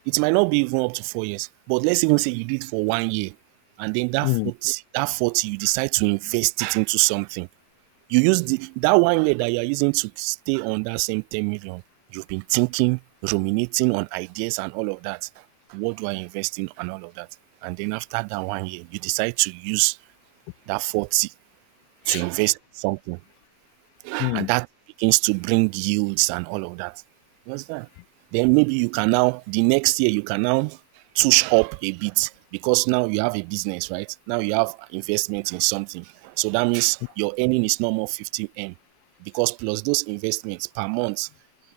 S1: It might not be even up to four years, but let's even say you did for one year. And then that
S2: Hmm.
S1: 40, that forty you decide to invest it into something. You use the that one year that you are using to stay on that same ten million, you've been thinking, ruminating on ideas and all of that. What do I invest in and all of that? And then after that one year, you decide to use that forty to invest in something. And
S2: Hmm.
S1: that begins to bring yields and all of that. Then maybe you can now, the next year, you can now touch up a bit because now you have a business, right? Now you have investment in something. So that means your earning is no more fifteen M, because plus those investments per month,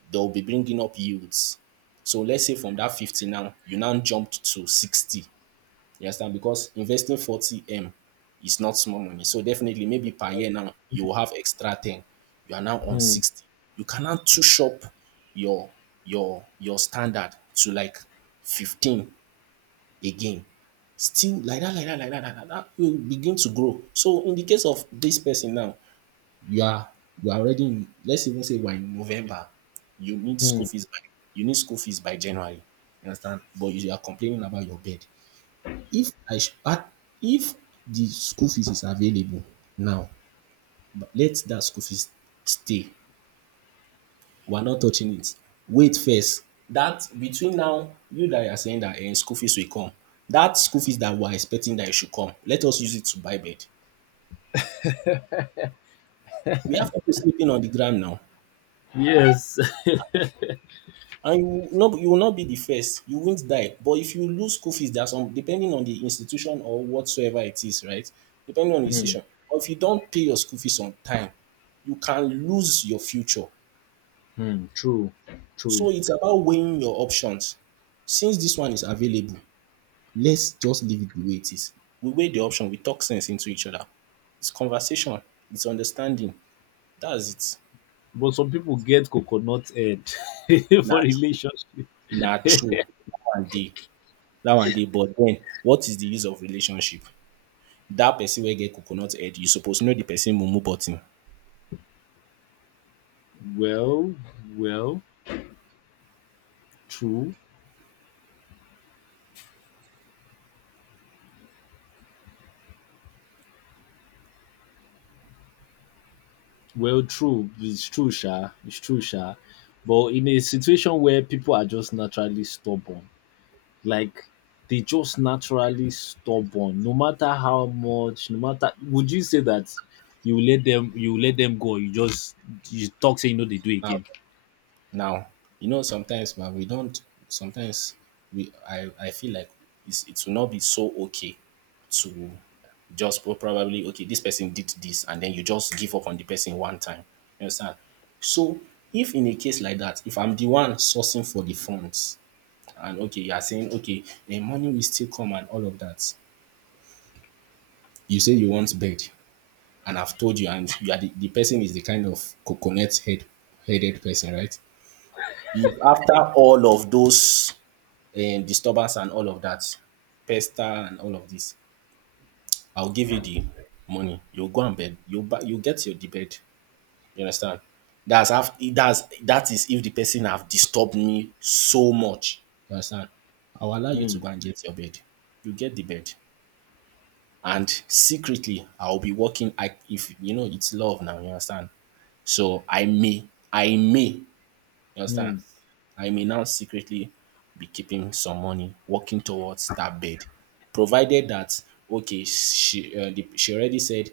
S1: they'll be bringing up yields. So let's say from that fifty now, you now jumped to sixty. You understand? Because investing forty M is not small money. So definitely, maybe per year now, you will have extra ten. You are now on
S2: Hmm,
S1: sixty. You cannot push up your your your standard to like fifteen again. Still like that, like that, like that, like that, that will begin to grow. So in the case of this person now, you are you are already in, let's even say we're in November. You need school
S2: hmm.
S1: fees by you need school fees by January. You understand? But you are complaining about your bed. If I sh- at if the school fees is available now, but let that school fees stay. We're not touching it. Wait first. That between now, you that are saying that, eh, school fees will come. That school fees that we're expecting that it should come, let us use it to buy bed. We have people sleeping on the ground now.
S2: Yes.
S1: And you, no, you will not be the first, you won't die. But if you lose school fees, there are some, depending on the institution or whatsoever it is, right? Depending on the
S2: Hmm,
S1: institution, or if you don't pay your school fees on time, you can lose your future.
S2: hmm. True. True.
S1: So it's about weighing your options. Since this one is available, let's just leave it the way it is. We weigh the option, we talk sense into each other. It's conversation, it's understanding. That's it.
S2: But some people get coconut head.
S1: Na
S2: For
S1: true.
S2: relationship.
S1: Na true. That one day. That one day. But then, what is the use of relationship? Dat person wey get coconut head, you suppose know the person mumu button.
S2: Well, well, true. Well, true. It's true, Sha. It's true, Sha. But in a situation where people are just naturally stubborn, like they just naturally stubborn, no matter how much, no matter would you say that you let them you let them go, you just you talk say you know they do
S1: Now,
S2: again.
S1: now, you know, sometimes ma we don't, sometimes we, I I feel like it's, it will not be so okay to just pro- probably, okay, dis person did dis and den you just give up on the person one time, you understand. So if in a case like dat, if I'm the one sourcing for the funds and, okay, you are saying, okay, um, money will still come and all of dat, you say you want bed. And I've told you, and you are the, the person is the kind of coconut head headed person, right? If after all of those, um, disturbance and all of that, pester and all of this, I'll give you the money. You'll go and bed. You buy, you get your the bed. You understand? That's af- that's, that is if the person have disturbed me so much. You understand? I'll allow you
S2: Hmm.
S1: to go and get your bed. You get the bed. And secretly, I'll be working. I if you know it's love now, you understand. So I may, I may, you understand.
S2: Hmm.
S1: I may now secretly be keeping some money, working towards that bed, provided that okay, she uh, the, she already said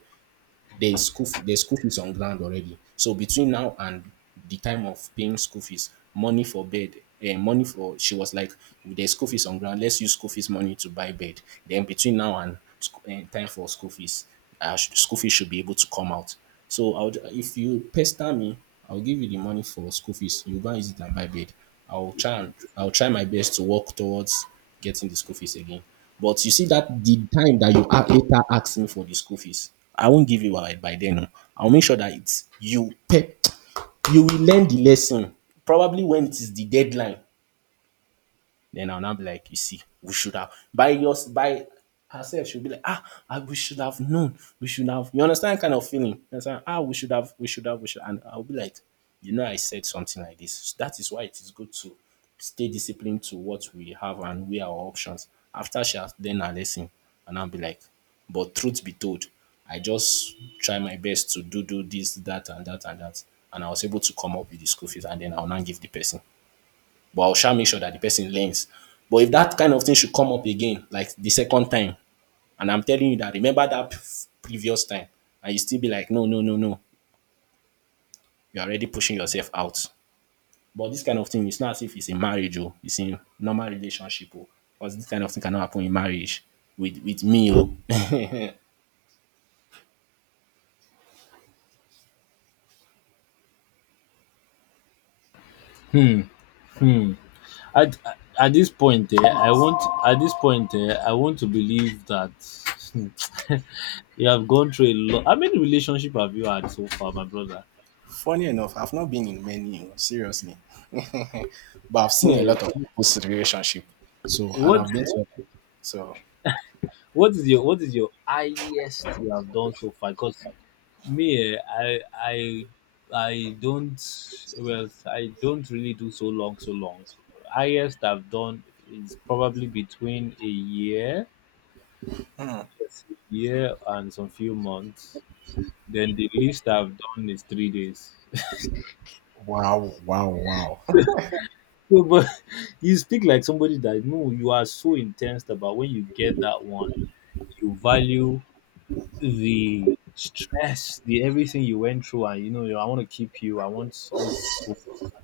S1: there is school fee- there's school fees on ground already. So between now and the time of paying school fees, money for bed, eh, money for she was like, there's school fees on ground. Let's use school fees money to buy bed. Then between now and sc- eh, time for school fees, uh, sh- school fees should be able to come out. So I would, if you pester me, I'll give you the money for school fees. You go and use it and buy bed. I'll try and I'll try my best to work towards getting the school fees again. But you see that the time that you are later asking for the school fees, I won't give you by, by then. No. I'll make sure that it's you pay, you will learn the lesson. Probably when it is the deadline, then I'll now be like, you see, we should have by yours by herself, she'll be like, ah, I, we should have known. We should have, you understand, kind of feeling. You understand? Ah, we should have, we should have, we should, and I'll be like, you know, I said something like this. So that is why it is good to stay disciplined to what we have and weigh our options. After she has learned her lesson, and I'll be like, but truth be told, I just try my best to do do this, that, and that, and that. And I was able to come up with the school fees, and then I'll not give the person but I'll sha make sure that the person learns. But if that kind of thing should come up again, like the second time, and I'm telling you that remember that previous time, and you still be like, no, no, no, no, you're already pushing yourself out. But this kind of thing, it's not as if it's in marriage or it's in normal relationship or because this kind of thing cannot happen in marriage with with me. Oh.
S2: Hmm, hmm. At at this point, eh, I want at this point, eh, I want to believe that you have gone through a lot. How many relationship have you had so far, my brother?
S1: Funny enough, I've not been in many, oh, seriously, but I've seen a
S2: Eh,
S1: lot of people's relationship. So and
S2: what
S1: I've been to so.
S2: what is your what is your highest you have done so far? Because me, eh, I I I don't, well, I don't really do so long, so long. Highest I've done is probably between a year, yes, a year and some few months. Then the least I've done is three days.
S1: Wow, wow, wow.
S2: No, but you speak like somebody that no, you are so intense about when you get that one, you value the stress, the everything you went through, and you know, you- I want to keep you. I want us to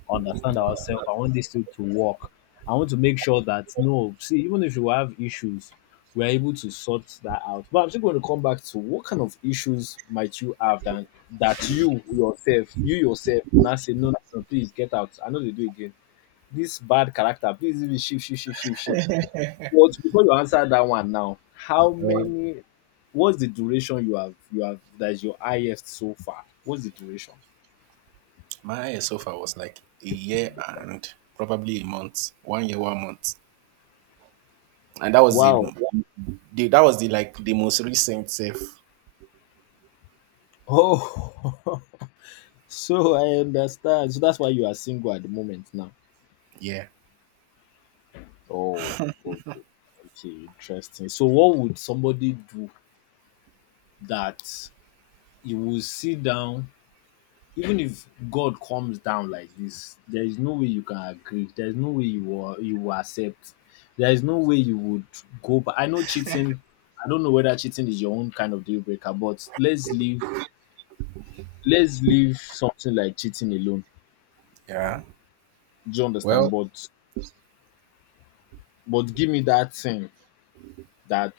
S2: understand ourselves. I want this thing to work. I want to make sure that no, see, even if you have issues, we're able to sort that out. But I'm still going to come back to what kind of issues might you have that that you yourself, you yourself, will not say no, no, no, please get out. I know they do again. This bad character, please leave it, shift, shift, shift, shift, shift. But before you answer that one now, how many? What's the duration you have? You have that is your highest so far. What's the duration?
S1: My highest so far was like a year and probably a month, one year, one month, and that was the,
S2: Wow.
S1: the that was the like the most recent safe.
S2: Oh, so I understand. So that's why you are single at the moment now.
S1: Yeah.
S2: Oh, okay, okay, interesting. So what would somebody do that you will sit down even if God comes down like this, there is no way you can agree. There is no way you will you will accept. There is no way you would go. But I know cheating. I don't know whether cheating is your own kind of deal breaker, but let's leave let's leave something like cheating alone. Do you understand?
S1: Well,
S2: But but give me that thing that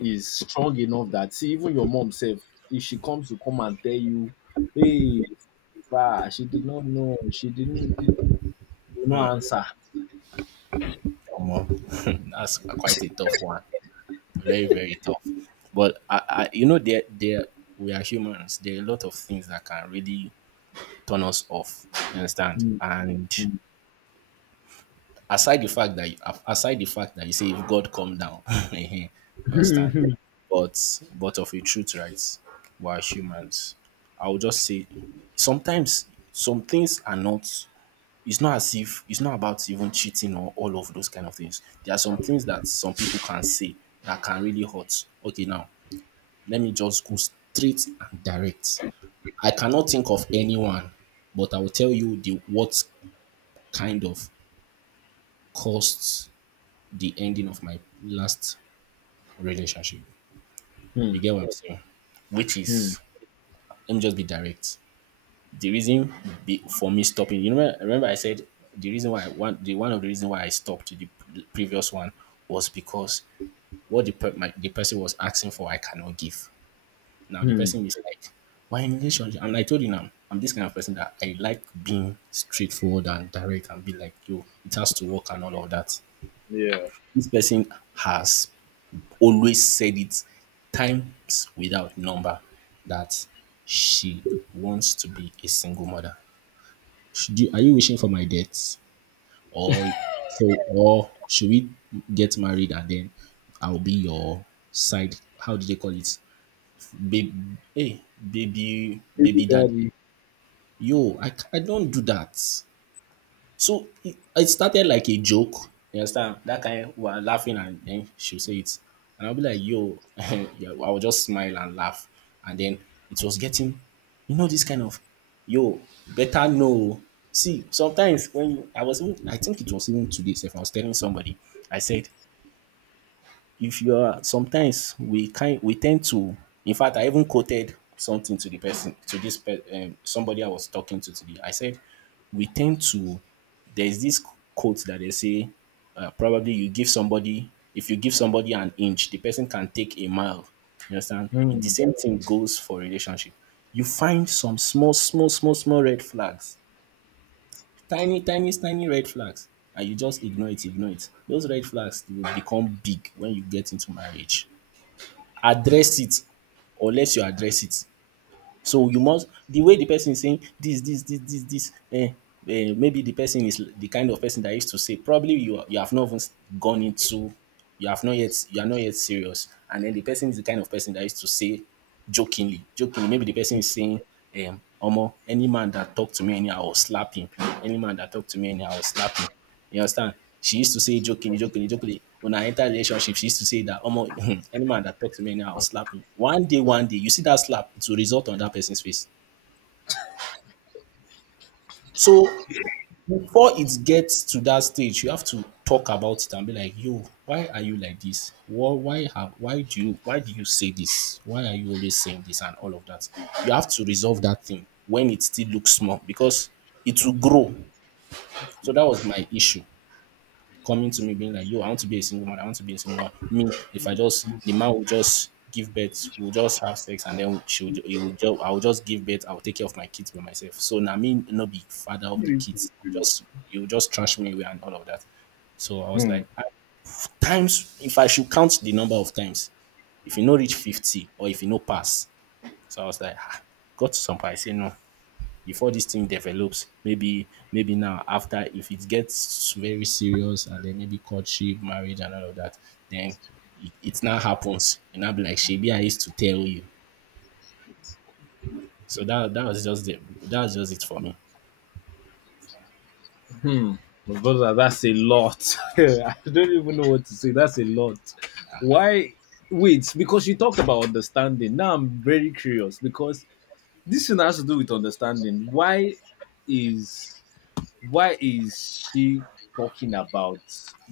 S2: is strong enough that see even your mom self, if she comes to come and tell you, hey, bah, she did not know, she didn't you know answer.
S1: omo, that's quite a tough one. Very, very tough. But I, I you know, there, there we are humans. There are a lot of things that can really turn us off. You understand?
S2: Mm,
S1: And
S2: mm.
S1: aside the fact that you, aside the fact that you say if God come down, you understand.
S2: Hmm.
S1: But but of a truth, right? We're humans. I will just say sometimes some things are not. It's not as if it's not about even cheating or all of those kind of things. There are some things that some people can say that can really hurt. Okay, now let me just go straight and direct. I cannot think of anyone, but I will tell you the what kind of costs the ending of my last relationship.
S2: Hmm.
S1: You get what I'm saying? Which
S2: Hmm.
S1: is, let me just be direct. The reason be, for me stopping, you remember, remember I said the reason why I want the one of the reason why I stopped the p- previous one was because what the per, my, the person was asking for, I cannot give. Now the
S2: Hmm.
S1: person is like, why in relationship? And I told you now, I'm this kind of person that I like being straightforward and direct and be like, yo, it has to work and all of that.
S2: Yeah.
S1: This person has always said it times without number that she wants to be a single mother. Should you, are you wishing for my death, or so, or should we get married and then I'll be your side? How do they call it? Baby, hey, baby,
S2: Baby
S1: baby, dad.
S2: daddy.
S1: Yo, I, c- I don't do that. So it, it started like a joke. You understand? That kind we were laughing and then she'll say it. And I'll be like, yo, yeah, I will just smile and laugh. And then it was getting, you know, this kind of, yo, better know. See, sometimes when you, I was, even, I think it was even today, if I was telling somebody, I said, if you are sometimes we kind we tend to, in fact I even quoted something to the person to this per, um, somebody I was talking to today. I said we tend to there's this quote that they say, uh, probably you give somebody, if you give somebody an inch the person can take a mile. You understand, the
S2: Hmm.
S1: same thing goes for relationship. You find some small small small small red flags, tiny tiny tiny red flags, and you just ignore it ignore it. Those red flags will become big when you get into marriage. Address it, unless you address it. So you must the way the person is saying this this this this this eh, um maybe the person is the kind of person that used to say, probably you are- you have not even gone into, you have not yet, you are not yet serious, and then the person is the kind of person that used to say jokingly, jokingly, maybe the person is saying, um omo any man that talk to me anyhow I will slap him, any man that talk to me anyhow I will slap him, you understand? She used to say jokingly, jokingly, jokingly. When I entered relationship, she used to say that almost any man that talks to me now, I'll slap him. One day, one day, you see that slap, it will result on that person's face. So before it gets to that stage, you have to talk about it and be like, yo, why are you like this? Why why have why do you why do you say this? Why are you always saying this and all of that? You have to resolve that thing when it still looks small because it will grow. So that was my issue. Coming to me being like, yo, I want to be a single mother, I want to be a single mother. Me, if I just the man will just give birth, we'll just have sex and then she will, ju- he will just, I will just give birth, I will take care of my kids by myself. So now me not be father of the kids. Just you just trash me away and all of that. So I was
S2: Hmm.
S1: like, at times if I should count the number of times, if you no reach fifty or if you no pass. So I was like, ah, got to some point, I say no before this thing develops. Maybe maybe now after if it gets very serious and then maybe courtship, marriage, and all of that, then it, it now happens. And I'll be like, Shebi, I used to tell you. So that that was just the, that was just it for me.
S2: Hmm. My brother, that's a lot. I don't even know what to say. That's a lot. Why? Wait, because you talked about understanding. Now I'm very curious because this thing has to do with understanding. Why is why is she talking about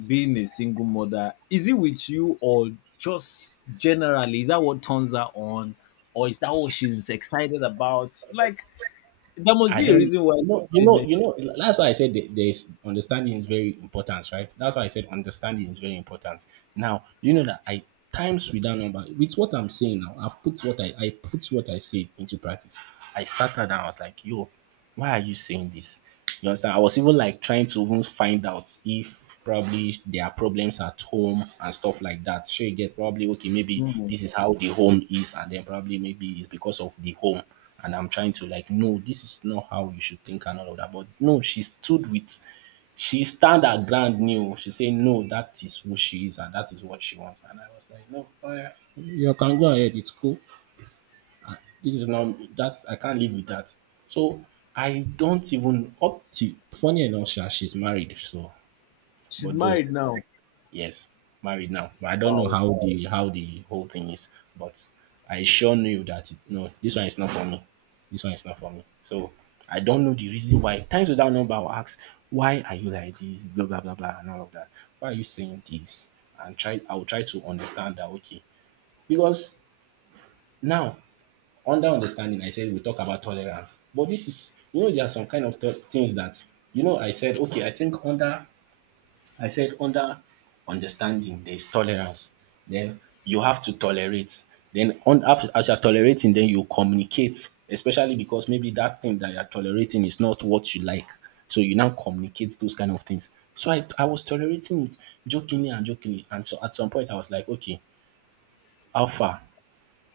S2: being a single mother? Is it with you or just generally? Is that what turns her on? Or is that what she's excited about? Like, there must
S1: I
S2: be a
S1: don't
S2: reason why
S1: you know you
S2: it
S1: know
S2: mentioned.
S1: you know that's why I said that there's understanding is very important, right? That's why I said understanding is very important. Now you know that I times with that number with what I'm saying now, I've put what I I put what I said into practice. I sat her down, I was like, yo, why are you saying this? You understand? I was even like trying to even find out if probably there are problems at home and stuff like that. Sure, you get probably okay, maybe
S2: Hmm,
S1: this is how the home is, and then probably maybe it's because of the home. And I'm trying to like, no, this is not how you should think and all of that. But no, she stood with she stand her ground new. She said, no, that is who she is and that is what she wants. And I was like, no, oh yeah, you can go ahead, it's cool. This is now that's I can't live with that. So I don't even up to funny enough, sha, she's married, so
S2: she's
S1: but though,
S2: married now.
S1: yes, married now. But I don't know
S2: Wow.
S1: how the how the whole thing is. But I sure knew that no, this one is not for me. This one is not for me. So I don't know the reason why. Times without number I will ask, why are you like this? Blah blah blah blah and all of that. Why are you saying this? And try I will try to understand that, okay. Because now under understanding, I said, we talk about tolerance. But this is, you know, there are some kind of th- things that, you know, I said, okay, I think under, I said under understanding, there is tolerance. Then you have to tolerate. Then on, af- as you're tolerating, then you communicate, especially because maybe that thing that you're tolerating is not what you like. So you now communicate those kind of things. So I, I was tolerating it jokingly and jokingly. And so at some point, I was like, okay, how far?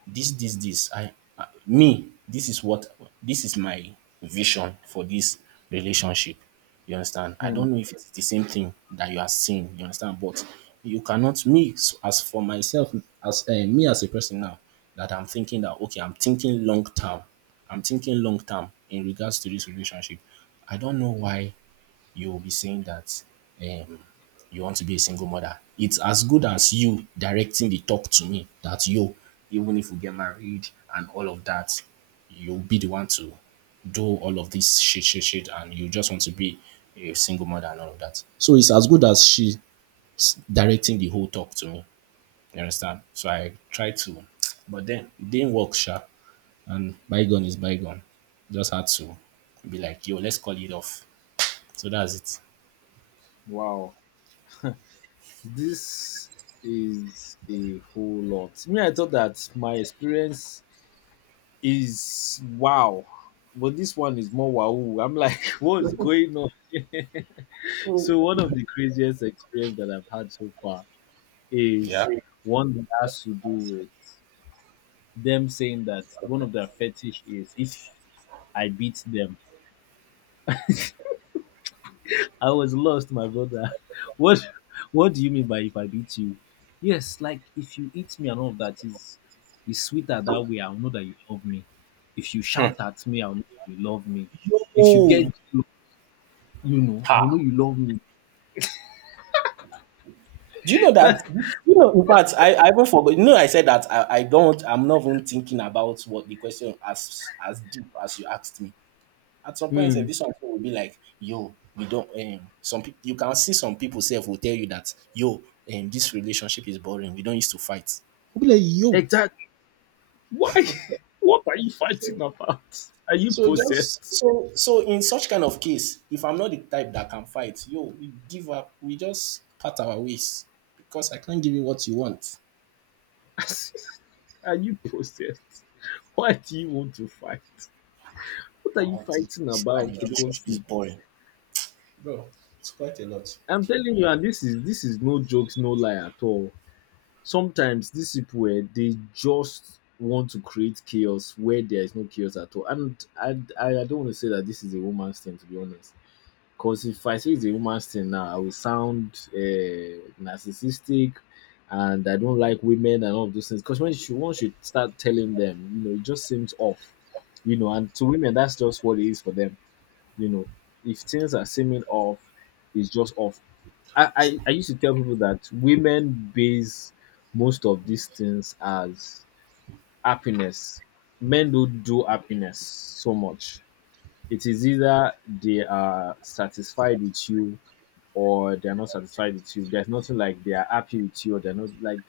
S1: this this this i I- Me, this is what, this is my vision for this relationship. You understand? I
S2: Hmm,
S1: don't know if it's the same thing that you are seeing, you understand, but you cannot me. So as for myself, as uh, me as a person now, that I'm thinking that, okay, I'm thinking long term, I'm thinking long term in regards to this relationship. I don't know why you will be saying that, um, you want to be a single mother. It's as good as you directing the talk to me that, yo, even if we get married and all of that, you'll be the one to do all of this shit, shit, shit, and you just want to be a single mother and all of that. So it's as good as she directing the whole talk to me. You understand? So I tried to, but then it didn't work, sha. And bygone is bygone. Just had to be like, yo, let's call it off. So that's it.
S2: wow. This is a whole lot. Me, I thought that my experience is wow. But this one is more wow. I'm like, what is going on?
S1: So
S2: So one of the craziest experience that I've had so far
S1: yeah.
S2: is one that has to do with them saying that one of their fetish is if I beat them. I was lost, my brother. What what do you mean by if I beat you? Yes, like if you eat me and all of that is is sweeter that way, I'll know that you love me. If you shout at me, I'll know you love me. If you
S1: Oh,
S2: get you know, I'll know you love me.
S1: do you know that? this- You know, in fact, I, I even forgot. You know, I said that I, I don't. I'm not even thinking about what the question as as deep as you asked me. At some point, sef,
S2: Hmm.
S1: this one will be like, yo, we don't. Um, some people, you can see some people self will tell you that, yo, um, this relationship is boring. We don't used to fight.
S2: Exactly. Why? What are you fighting about? Are you
S1: So just
S2: possessed?
S1: so so in such kind of case, if I'm not the type that can fight, yo, we give up. We just part our ways because I can't give you what you want,
S2: Are you possessed? Why do you want to fight? What are you fighting
S1: and
S2: about
S1: the
S2: for God's
S1: relationship is
S2: sake?
S1: boring.
S2: I'm telling you, and this is this is no jokes, no lie at all. Sometimes these people eh, they just want to create chaos where there is no chaos at all. And I I, I don't want to say that this is a woman's thing to be honest. Because if I say it's a woman's thing now, I will sound uh, narcissistic and I don't like women and all of those things. Because when she once you start telling them, you know, it just seems off. You know, and to women that's just what it is for them. You know, if things are seeming off, it's just off. I, I, I used to tell people that women base most of these things as happiness. Men don't do happiness so much. It is either they are satisfied with you or they're not satisfied with you. There's nothing like they are happy with you or they're not like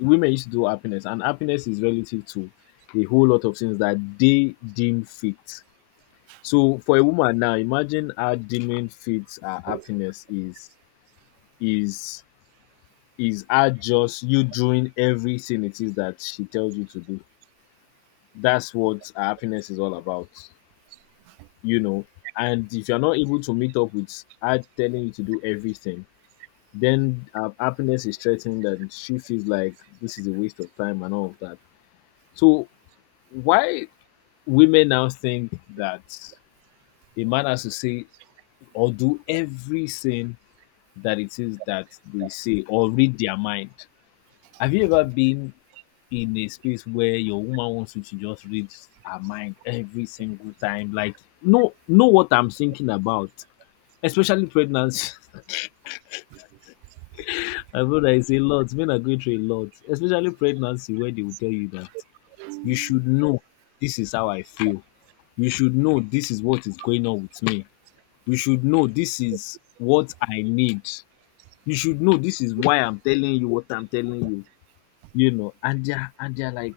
S2: women used to do happiness, and happiness is relative to a whole lot of things that they deem fit. So for a woman now, imagine how deeming fit her happiness is is is her just you doing everything it is that she tells you to do. That's what her happiness is all about, you know. And if you're not able to meet up with her telling you to do everything, then her happiness is threatened and she feels like this is a waste of time and all of that. So why women now think that a man has to say or do everything that it is that they say or read their mind. Have you ever been in a space where your woman wants you to just read her mind every single time? Like know know what I'm thinking about. Especially pregnancy. I feel that it's a lot. Men are going through a lot. Especially pregnancy where they will tell you that you should know this is how I feel. You should know this is what is going on with me. You should know this is what I need. You should know this is why I'm telling you what I'm telling you. You know, and they're and they're like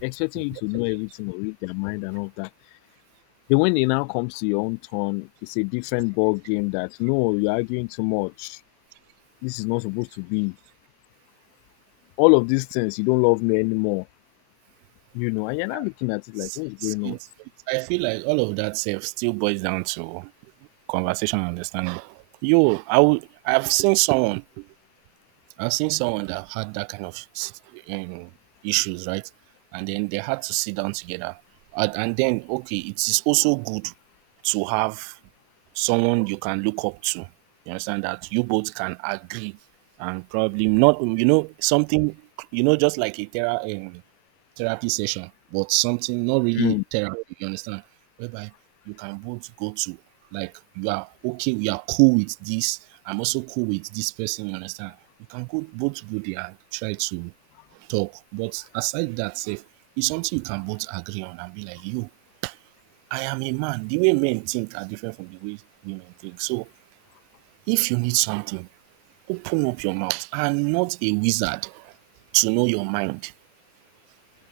S2: expecting you to know everything or read their mind and all that. Then when it now comes to your own turn, it's a different ball game that no, you're arguing too much. This is not supposed to be. All of these things, you don't love me anymore. You know, and you're not looking at it like what's
S1: It's,
S2: going on.
S1: it's, I feel like all of that self still boils down to conversation and understanding. Yo, I would, I've seen someone, I've seen someone that had that kind of um, issues, right? And then they had to sit down together. And, and then, okay, it is also good to have someone you can look up to. You understand that you both can agree, and probably not, you know, something, you know, just like a thera- um, therapy session, but something not really
S2: Mm.
S1: therapy, you understand, whereby you can both go to, like, you are okay, we are cool with this. I'm also cool with this person, you understand. You can go both go there and try to talk. But aside that, safe, it's something you can both agree on and be like, yo, I am a man. The way men think are different from the way women think. So, if you need something, open up your mouth. I'm not a wizard to know your mind.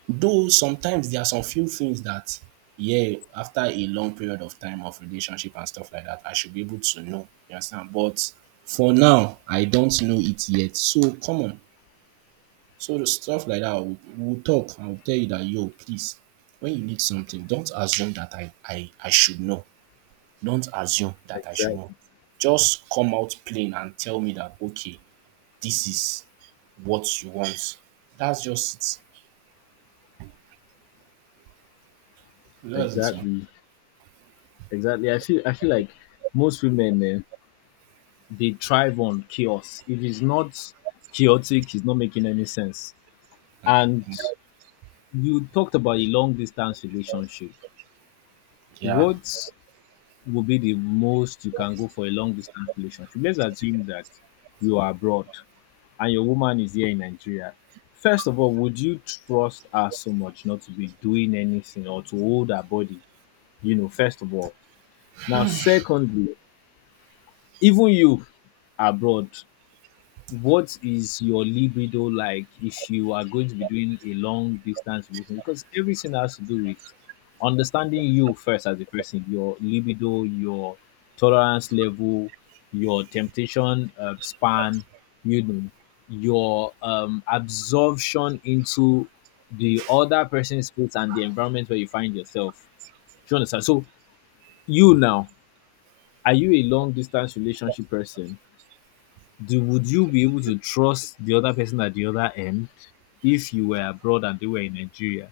S1: Though sometimes there are some few things that, yeah, after a long period of time of relationship and stuff like that, I should be able to know. You understand? But for now, I don't know it yet. So, come on. So, the stuff like that, we'll, we'll talk. I'll tell you that, yo, please, when you need something, don't assume that I, I, I should know. Don't assume that I should know.
S2: Exactly,
S1: Just come out plain and tell me that, okay, this is what you want. That's just it. That's it, man.
S2: exactly. Exactly. I feel I feel like most women eh, they thrive on chaos. If it's not chaotic, it's not making any sense. And you talked about a long distance relationship.
S1: Yeah.
S2: What will be the most you can go for a long distance relationship? Let's assume that you are abroad and your woman is here in Nigeria. First of all, would you trust her so much not to be doing anything or to hold her body? You know, first of all. Now, secondly, even you abroad, what is your libido like if you are going to be doing a long distance relationship? Because everything has to do with understanding you first as a person, your libido, your tolerance level, your temptation uh, span, you know, your um, absorption into the other person's space and the environment where you find yourself. Do you understand? So, you now, are you a long distance relationship person? Do would you be able to trust the other person at the other end if you were abroad and they were in Nigeria?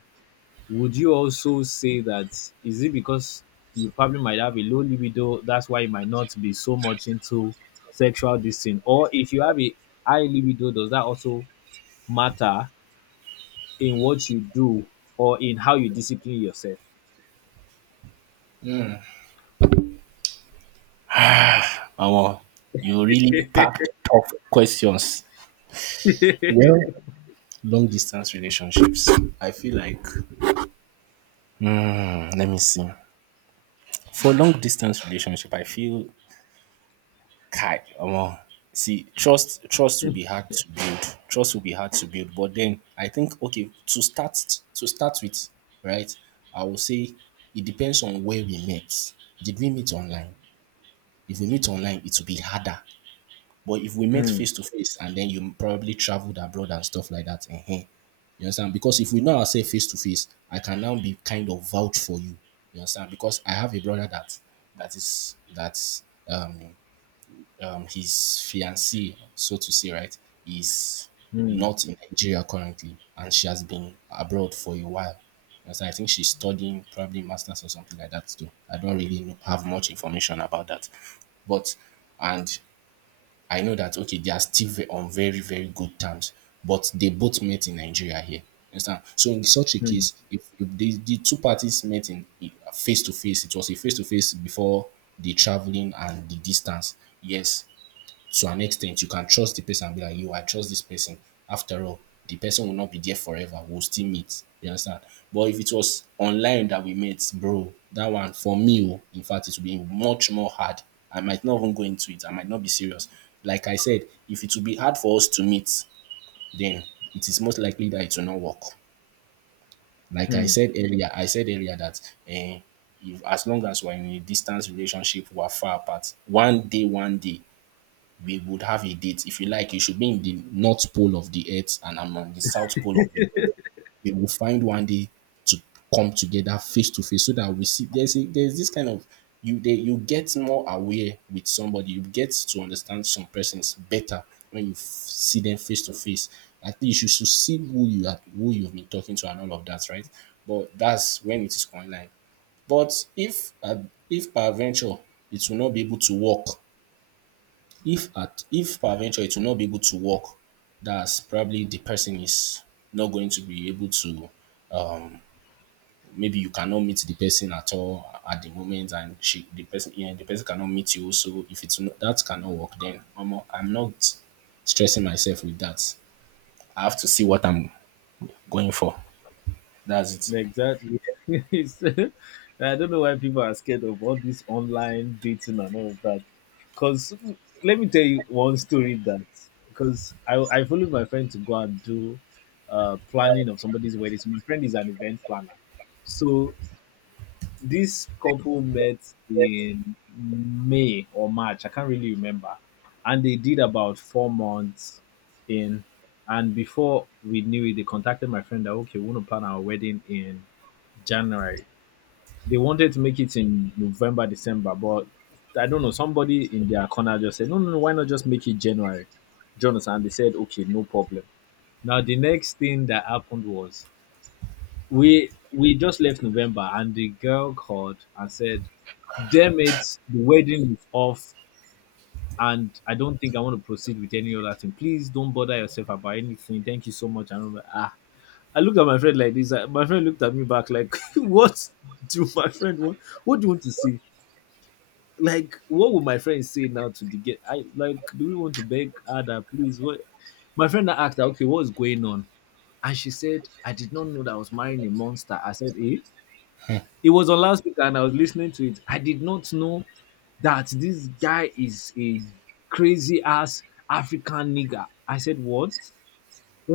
S2: Would you also say that is it because you probably might have a low libido, that's why you might not be so much into sexual this thing? Or if you have a high libido, does that also matter in what you do or in how you discipline yourself?
S1: Omo, you really packed tough questions. Well, long distance relationships. I feel like, hmm, let me see. For long distance relationship, I feel, kai, omo, see, trust trust will be hard to build. Trust will be hard to build. But then I think, okay, to start to start with, right? I will say it depends on where we met. Did we meet online? If we meet online, it will be harder. But if we met
S2: Hmm,
S1: face to face and then you probably traveled abroad and stuff like that, uh you understand? Because if we know ourselves face to face, I can now be kind of vouch for you. You understand? Because I have a brother that that is that um um, his fiancee, so to say, right, is
S2: hmm,
S1: not in Nigeria currently, and she has been abroad for a while. And so I think she's studying probably masters or something like that too. I don't really know, have much information about that, but and I know that, okay, they are still ve- on very very good terms, but they both met in Nigeria here. You understand? So in such a
S2: hmm,
S1: case, if, if the, the two parties met in face to face, it was a face to face before the traveling and the distance. Yes, to an extent, you can trust the person and be like, you, I trust this person. After all, the person will not be there forever. We'll still meet. You understand? But if it was online that we met, bro, that one for me, oh, in fact, it would be much more hard. I might not even go into it. I might not be serious. Like I said, if it will be hard for us to meet, then it is most likely that it will not work. Like I
S2: hmm.
S1: said earlier, I said earlier that, eh, if, as long as we're in a distance relationship, we're far apart. One day, one day, we would have a date. If you like, you should be in the north pole of the earth and I'm on the south pole of the earth. We will find one day to come together face to face so that we see there's a, there's this kind of you they, you get more aware with somebody. You get to understand some persons better when you f- see them face to face. At least you should should see who you are, who you've been talking to, and all of that, right? But that's when it is online. But if uh, if per venture it will not be able to work, if at if peradventure it will not be able to work, that's probably the person is not going to be able to, maybe you cannot meet the person at all at the moment and she the person, yeah, the person cannot meet you. So if it's not, that cannot work, then I'm not, I'm not stressing myself with that. I have to see what I'm going for. That's it.
S2: Exactly. It's- I don't know why people are scared of all this online dating and all of that. Because let me tell you one story that, because I, I followed my friend to go and do uh, planning of somebody's wedding. So my friend is an event planner. So this couple met in May or March, I can't really remember. And they did about four months in. And before we knew it, they contacted my friend that, okay, we want to plan our wedding in January. They wanted to make it in November, December, but I don't know. Somebody in their corner just said, no, no, no, why not just make it January? Jonathan, and they said, okay, no problem. Now, the next thing that happened was we we just left November, and the girl called and said, damn it, the wedding is off, and I don't think I want to proceed with any other thing. Please don't bother yourself about anything. Thank you so much. And I'm like, ah, I looked at my friend like this. I, my friend looked at me back like, "What do my friend want? What do you want to say? Like, what would my friend say now to the get? I like, do we want to beg Ada, please? What?" My friend now asked her, "Okay, what is going on?" And she said, "I did not know that I was marrying a monster." I said, "Eh?" It was on loudspeaker, and I was listening to it. I did not know that this guy is a crazy ass African nigger. I said, "What?"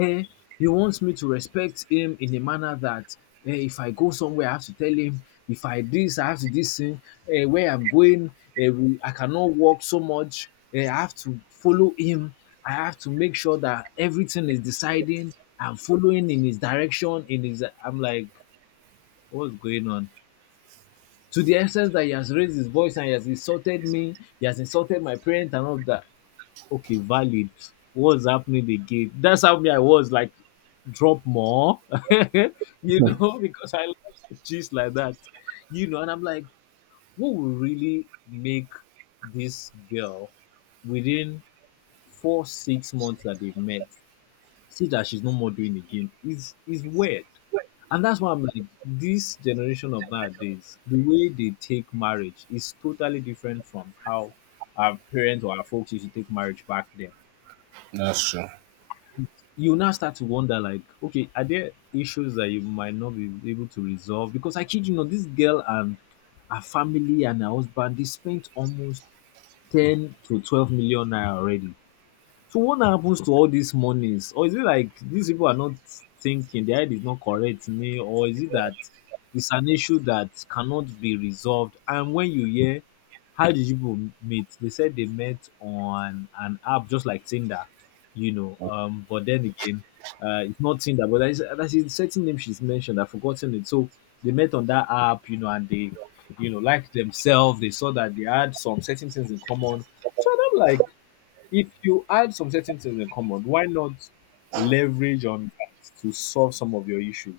S2: Eh, he wants me to respect him in a manner that eh, if I go somewhere, I have to tell him. If I this, I have to this thing. Eh, where I'm going, eh, we, I cannot walk so much. Eh, I have to follow him. I have to make sure that everything is deciding. I'm following in his direction. In his, I'm like, what's going on? To the extent that he has raised his voice and he has insulted me, he has insulted my parents and all of that. Okay, valid. What's happening again? That's how me I was like drop more, you know, because I like cheese like that, you know. And I'm like, what will really make this girl within four, six months that they've met see that she's no more doing again? Is is weird. And that's why I'm like, this generation of nowadays, the way they take marriage is totally different from how our parents or our folks used to take marriage back then.
S1: That's true.
S2: You now start to wonder like, okay, are there issues that you might not be able to resolve? Because I kid you not, this girl and her family and her husband, they spent almost ten to twelve million naira already. So what now happens to all these monies? Or is it like these people are not thinking, their head is not correct, nee, or is it that it's an issue that cannot be resolved? And when you hear, how did you people meet? They said they met on an app just like Tinder, you know. Um, but then again, uh, it's not Tinder, but there's, there's a certain name she's mentioned. I've forgotten it. So they met on that app, you know, and they, you know, liked themselves. They saw that they had some certain things in common. So I'm like, if you had some certain things in common, why not leverage on that to solve some of your issues?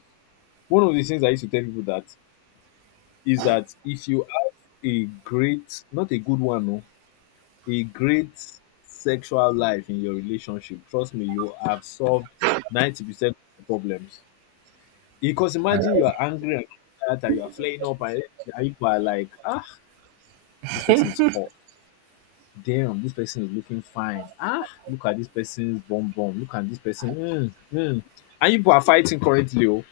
S2: One of the things I used to tell people that is that if you have a great, not a good one, no, a great sexual life in your relationship, trust me, you have solved ninety percent of the problems. Because
S1: I-
S2: imagine you are angry and that you are flaying up and you are like, ah, this person is hot. Damn, this person is looking fine. Ah, look at this person's bum bum. Look at this person. Mm, mm. And you people are fighting currently, oh,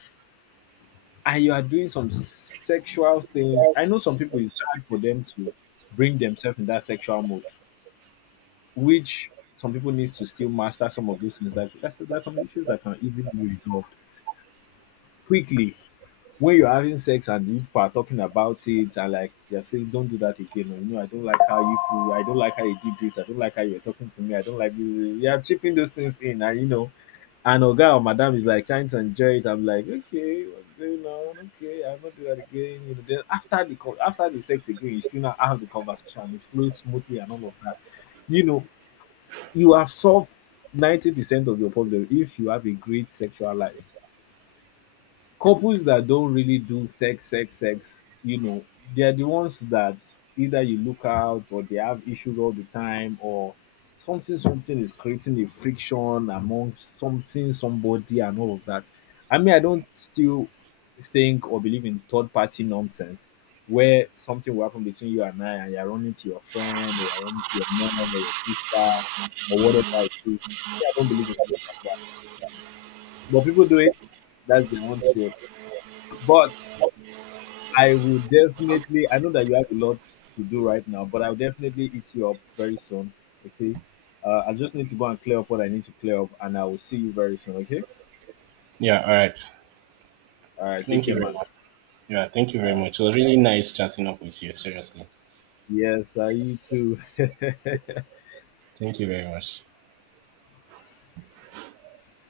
S2: and you are doing some sexual things. I know some people it's hard for them to bring themselves in that sexual mode, which some people need to still master some of those things. That that's that's some issues that can easily be resolved quickly. When you're having sex and you people are talking about it and like you are saying, don't do that again, or, you know I don't like how you could, I don't like how you did this, I don't like how you're talking to me, I don't like you, yeah, I'm chipping those things in. And you know and oga or madam is like trying to enjoy it. I'm like, okay, what's going on? Okay, I'll not do that again. you know then after the con- after the sex again, you still not have the conversation. It flows smoothly and all of that. you know you have solved ninety percent of your problem if you have a great sexual life. Couples that don't really do sex sex sex, you know they're the ones that either you look out or they have issues all the time or something something is creating a friction among something somebody and all of that. I mean, I don't still think or believe in third party nonsense where something will happen between you and I and you're running to your friend or you're running to your mom or your sister or whatever it is. Yeah, I don't believe in things like that. But people do it. That's their own shit. But I will definitely I know that you have a lot to do right now, but I'll definitely eat you up very soon. Okay. Uh, I just need to go and clear up what I need to clear up, and I will see you very soon. Okay.
S1: yeah, all right.
S2: All right. Take
S1: Thank you
S2: care,
S1: very
S2: man.
S1: much. Yeah, thank you
S2: All
S1: very
S2: right.
S1: much. It was really nice chatting up with you, seriously.
S2: Yes, I you too.
S1: Thank you very much.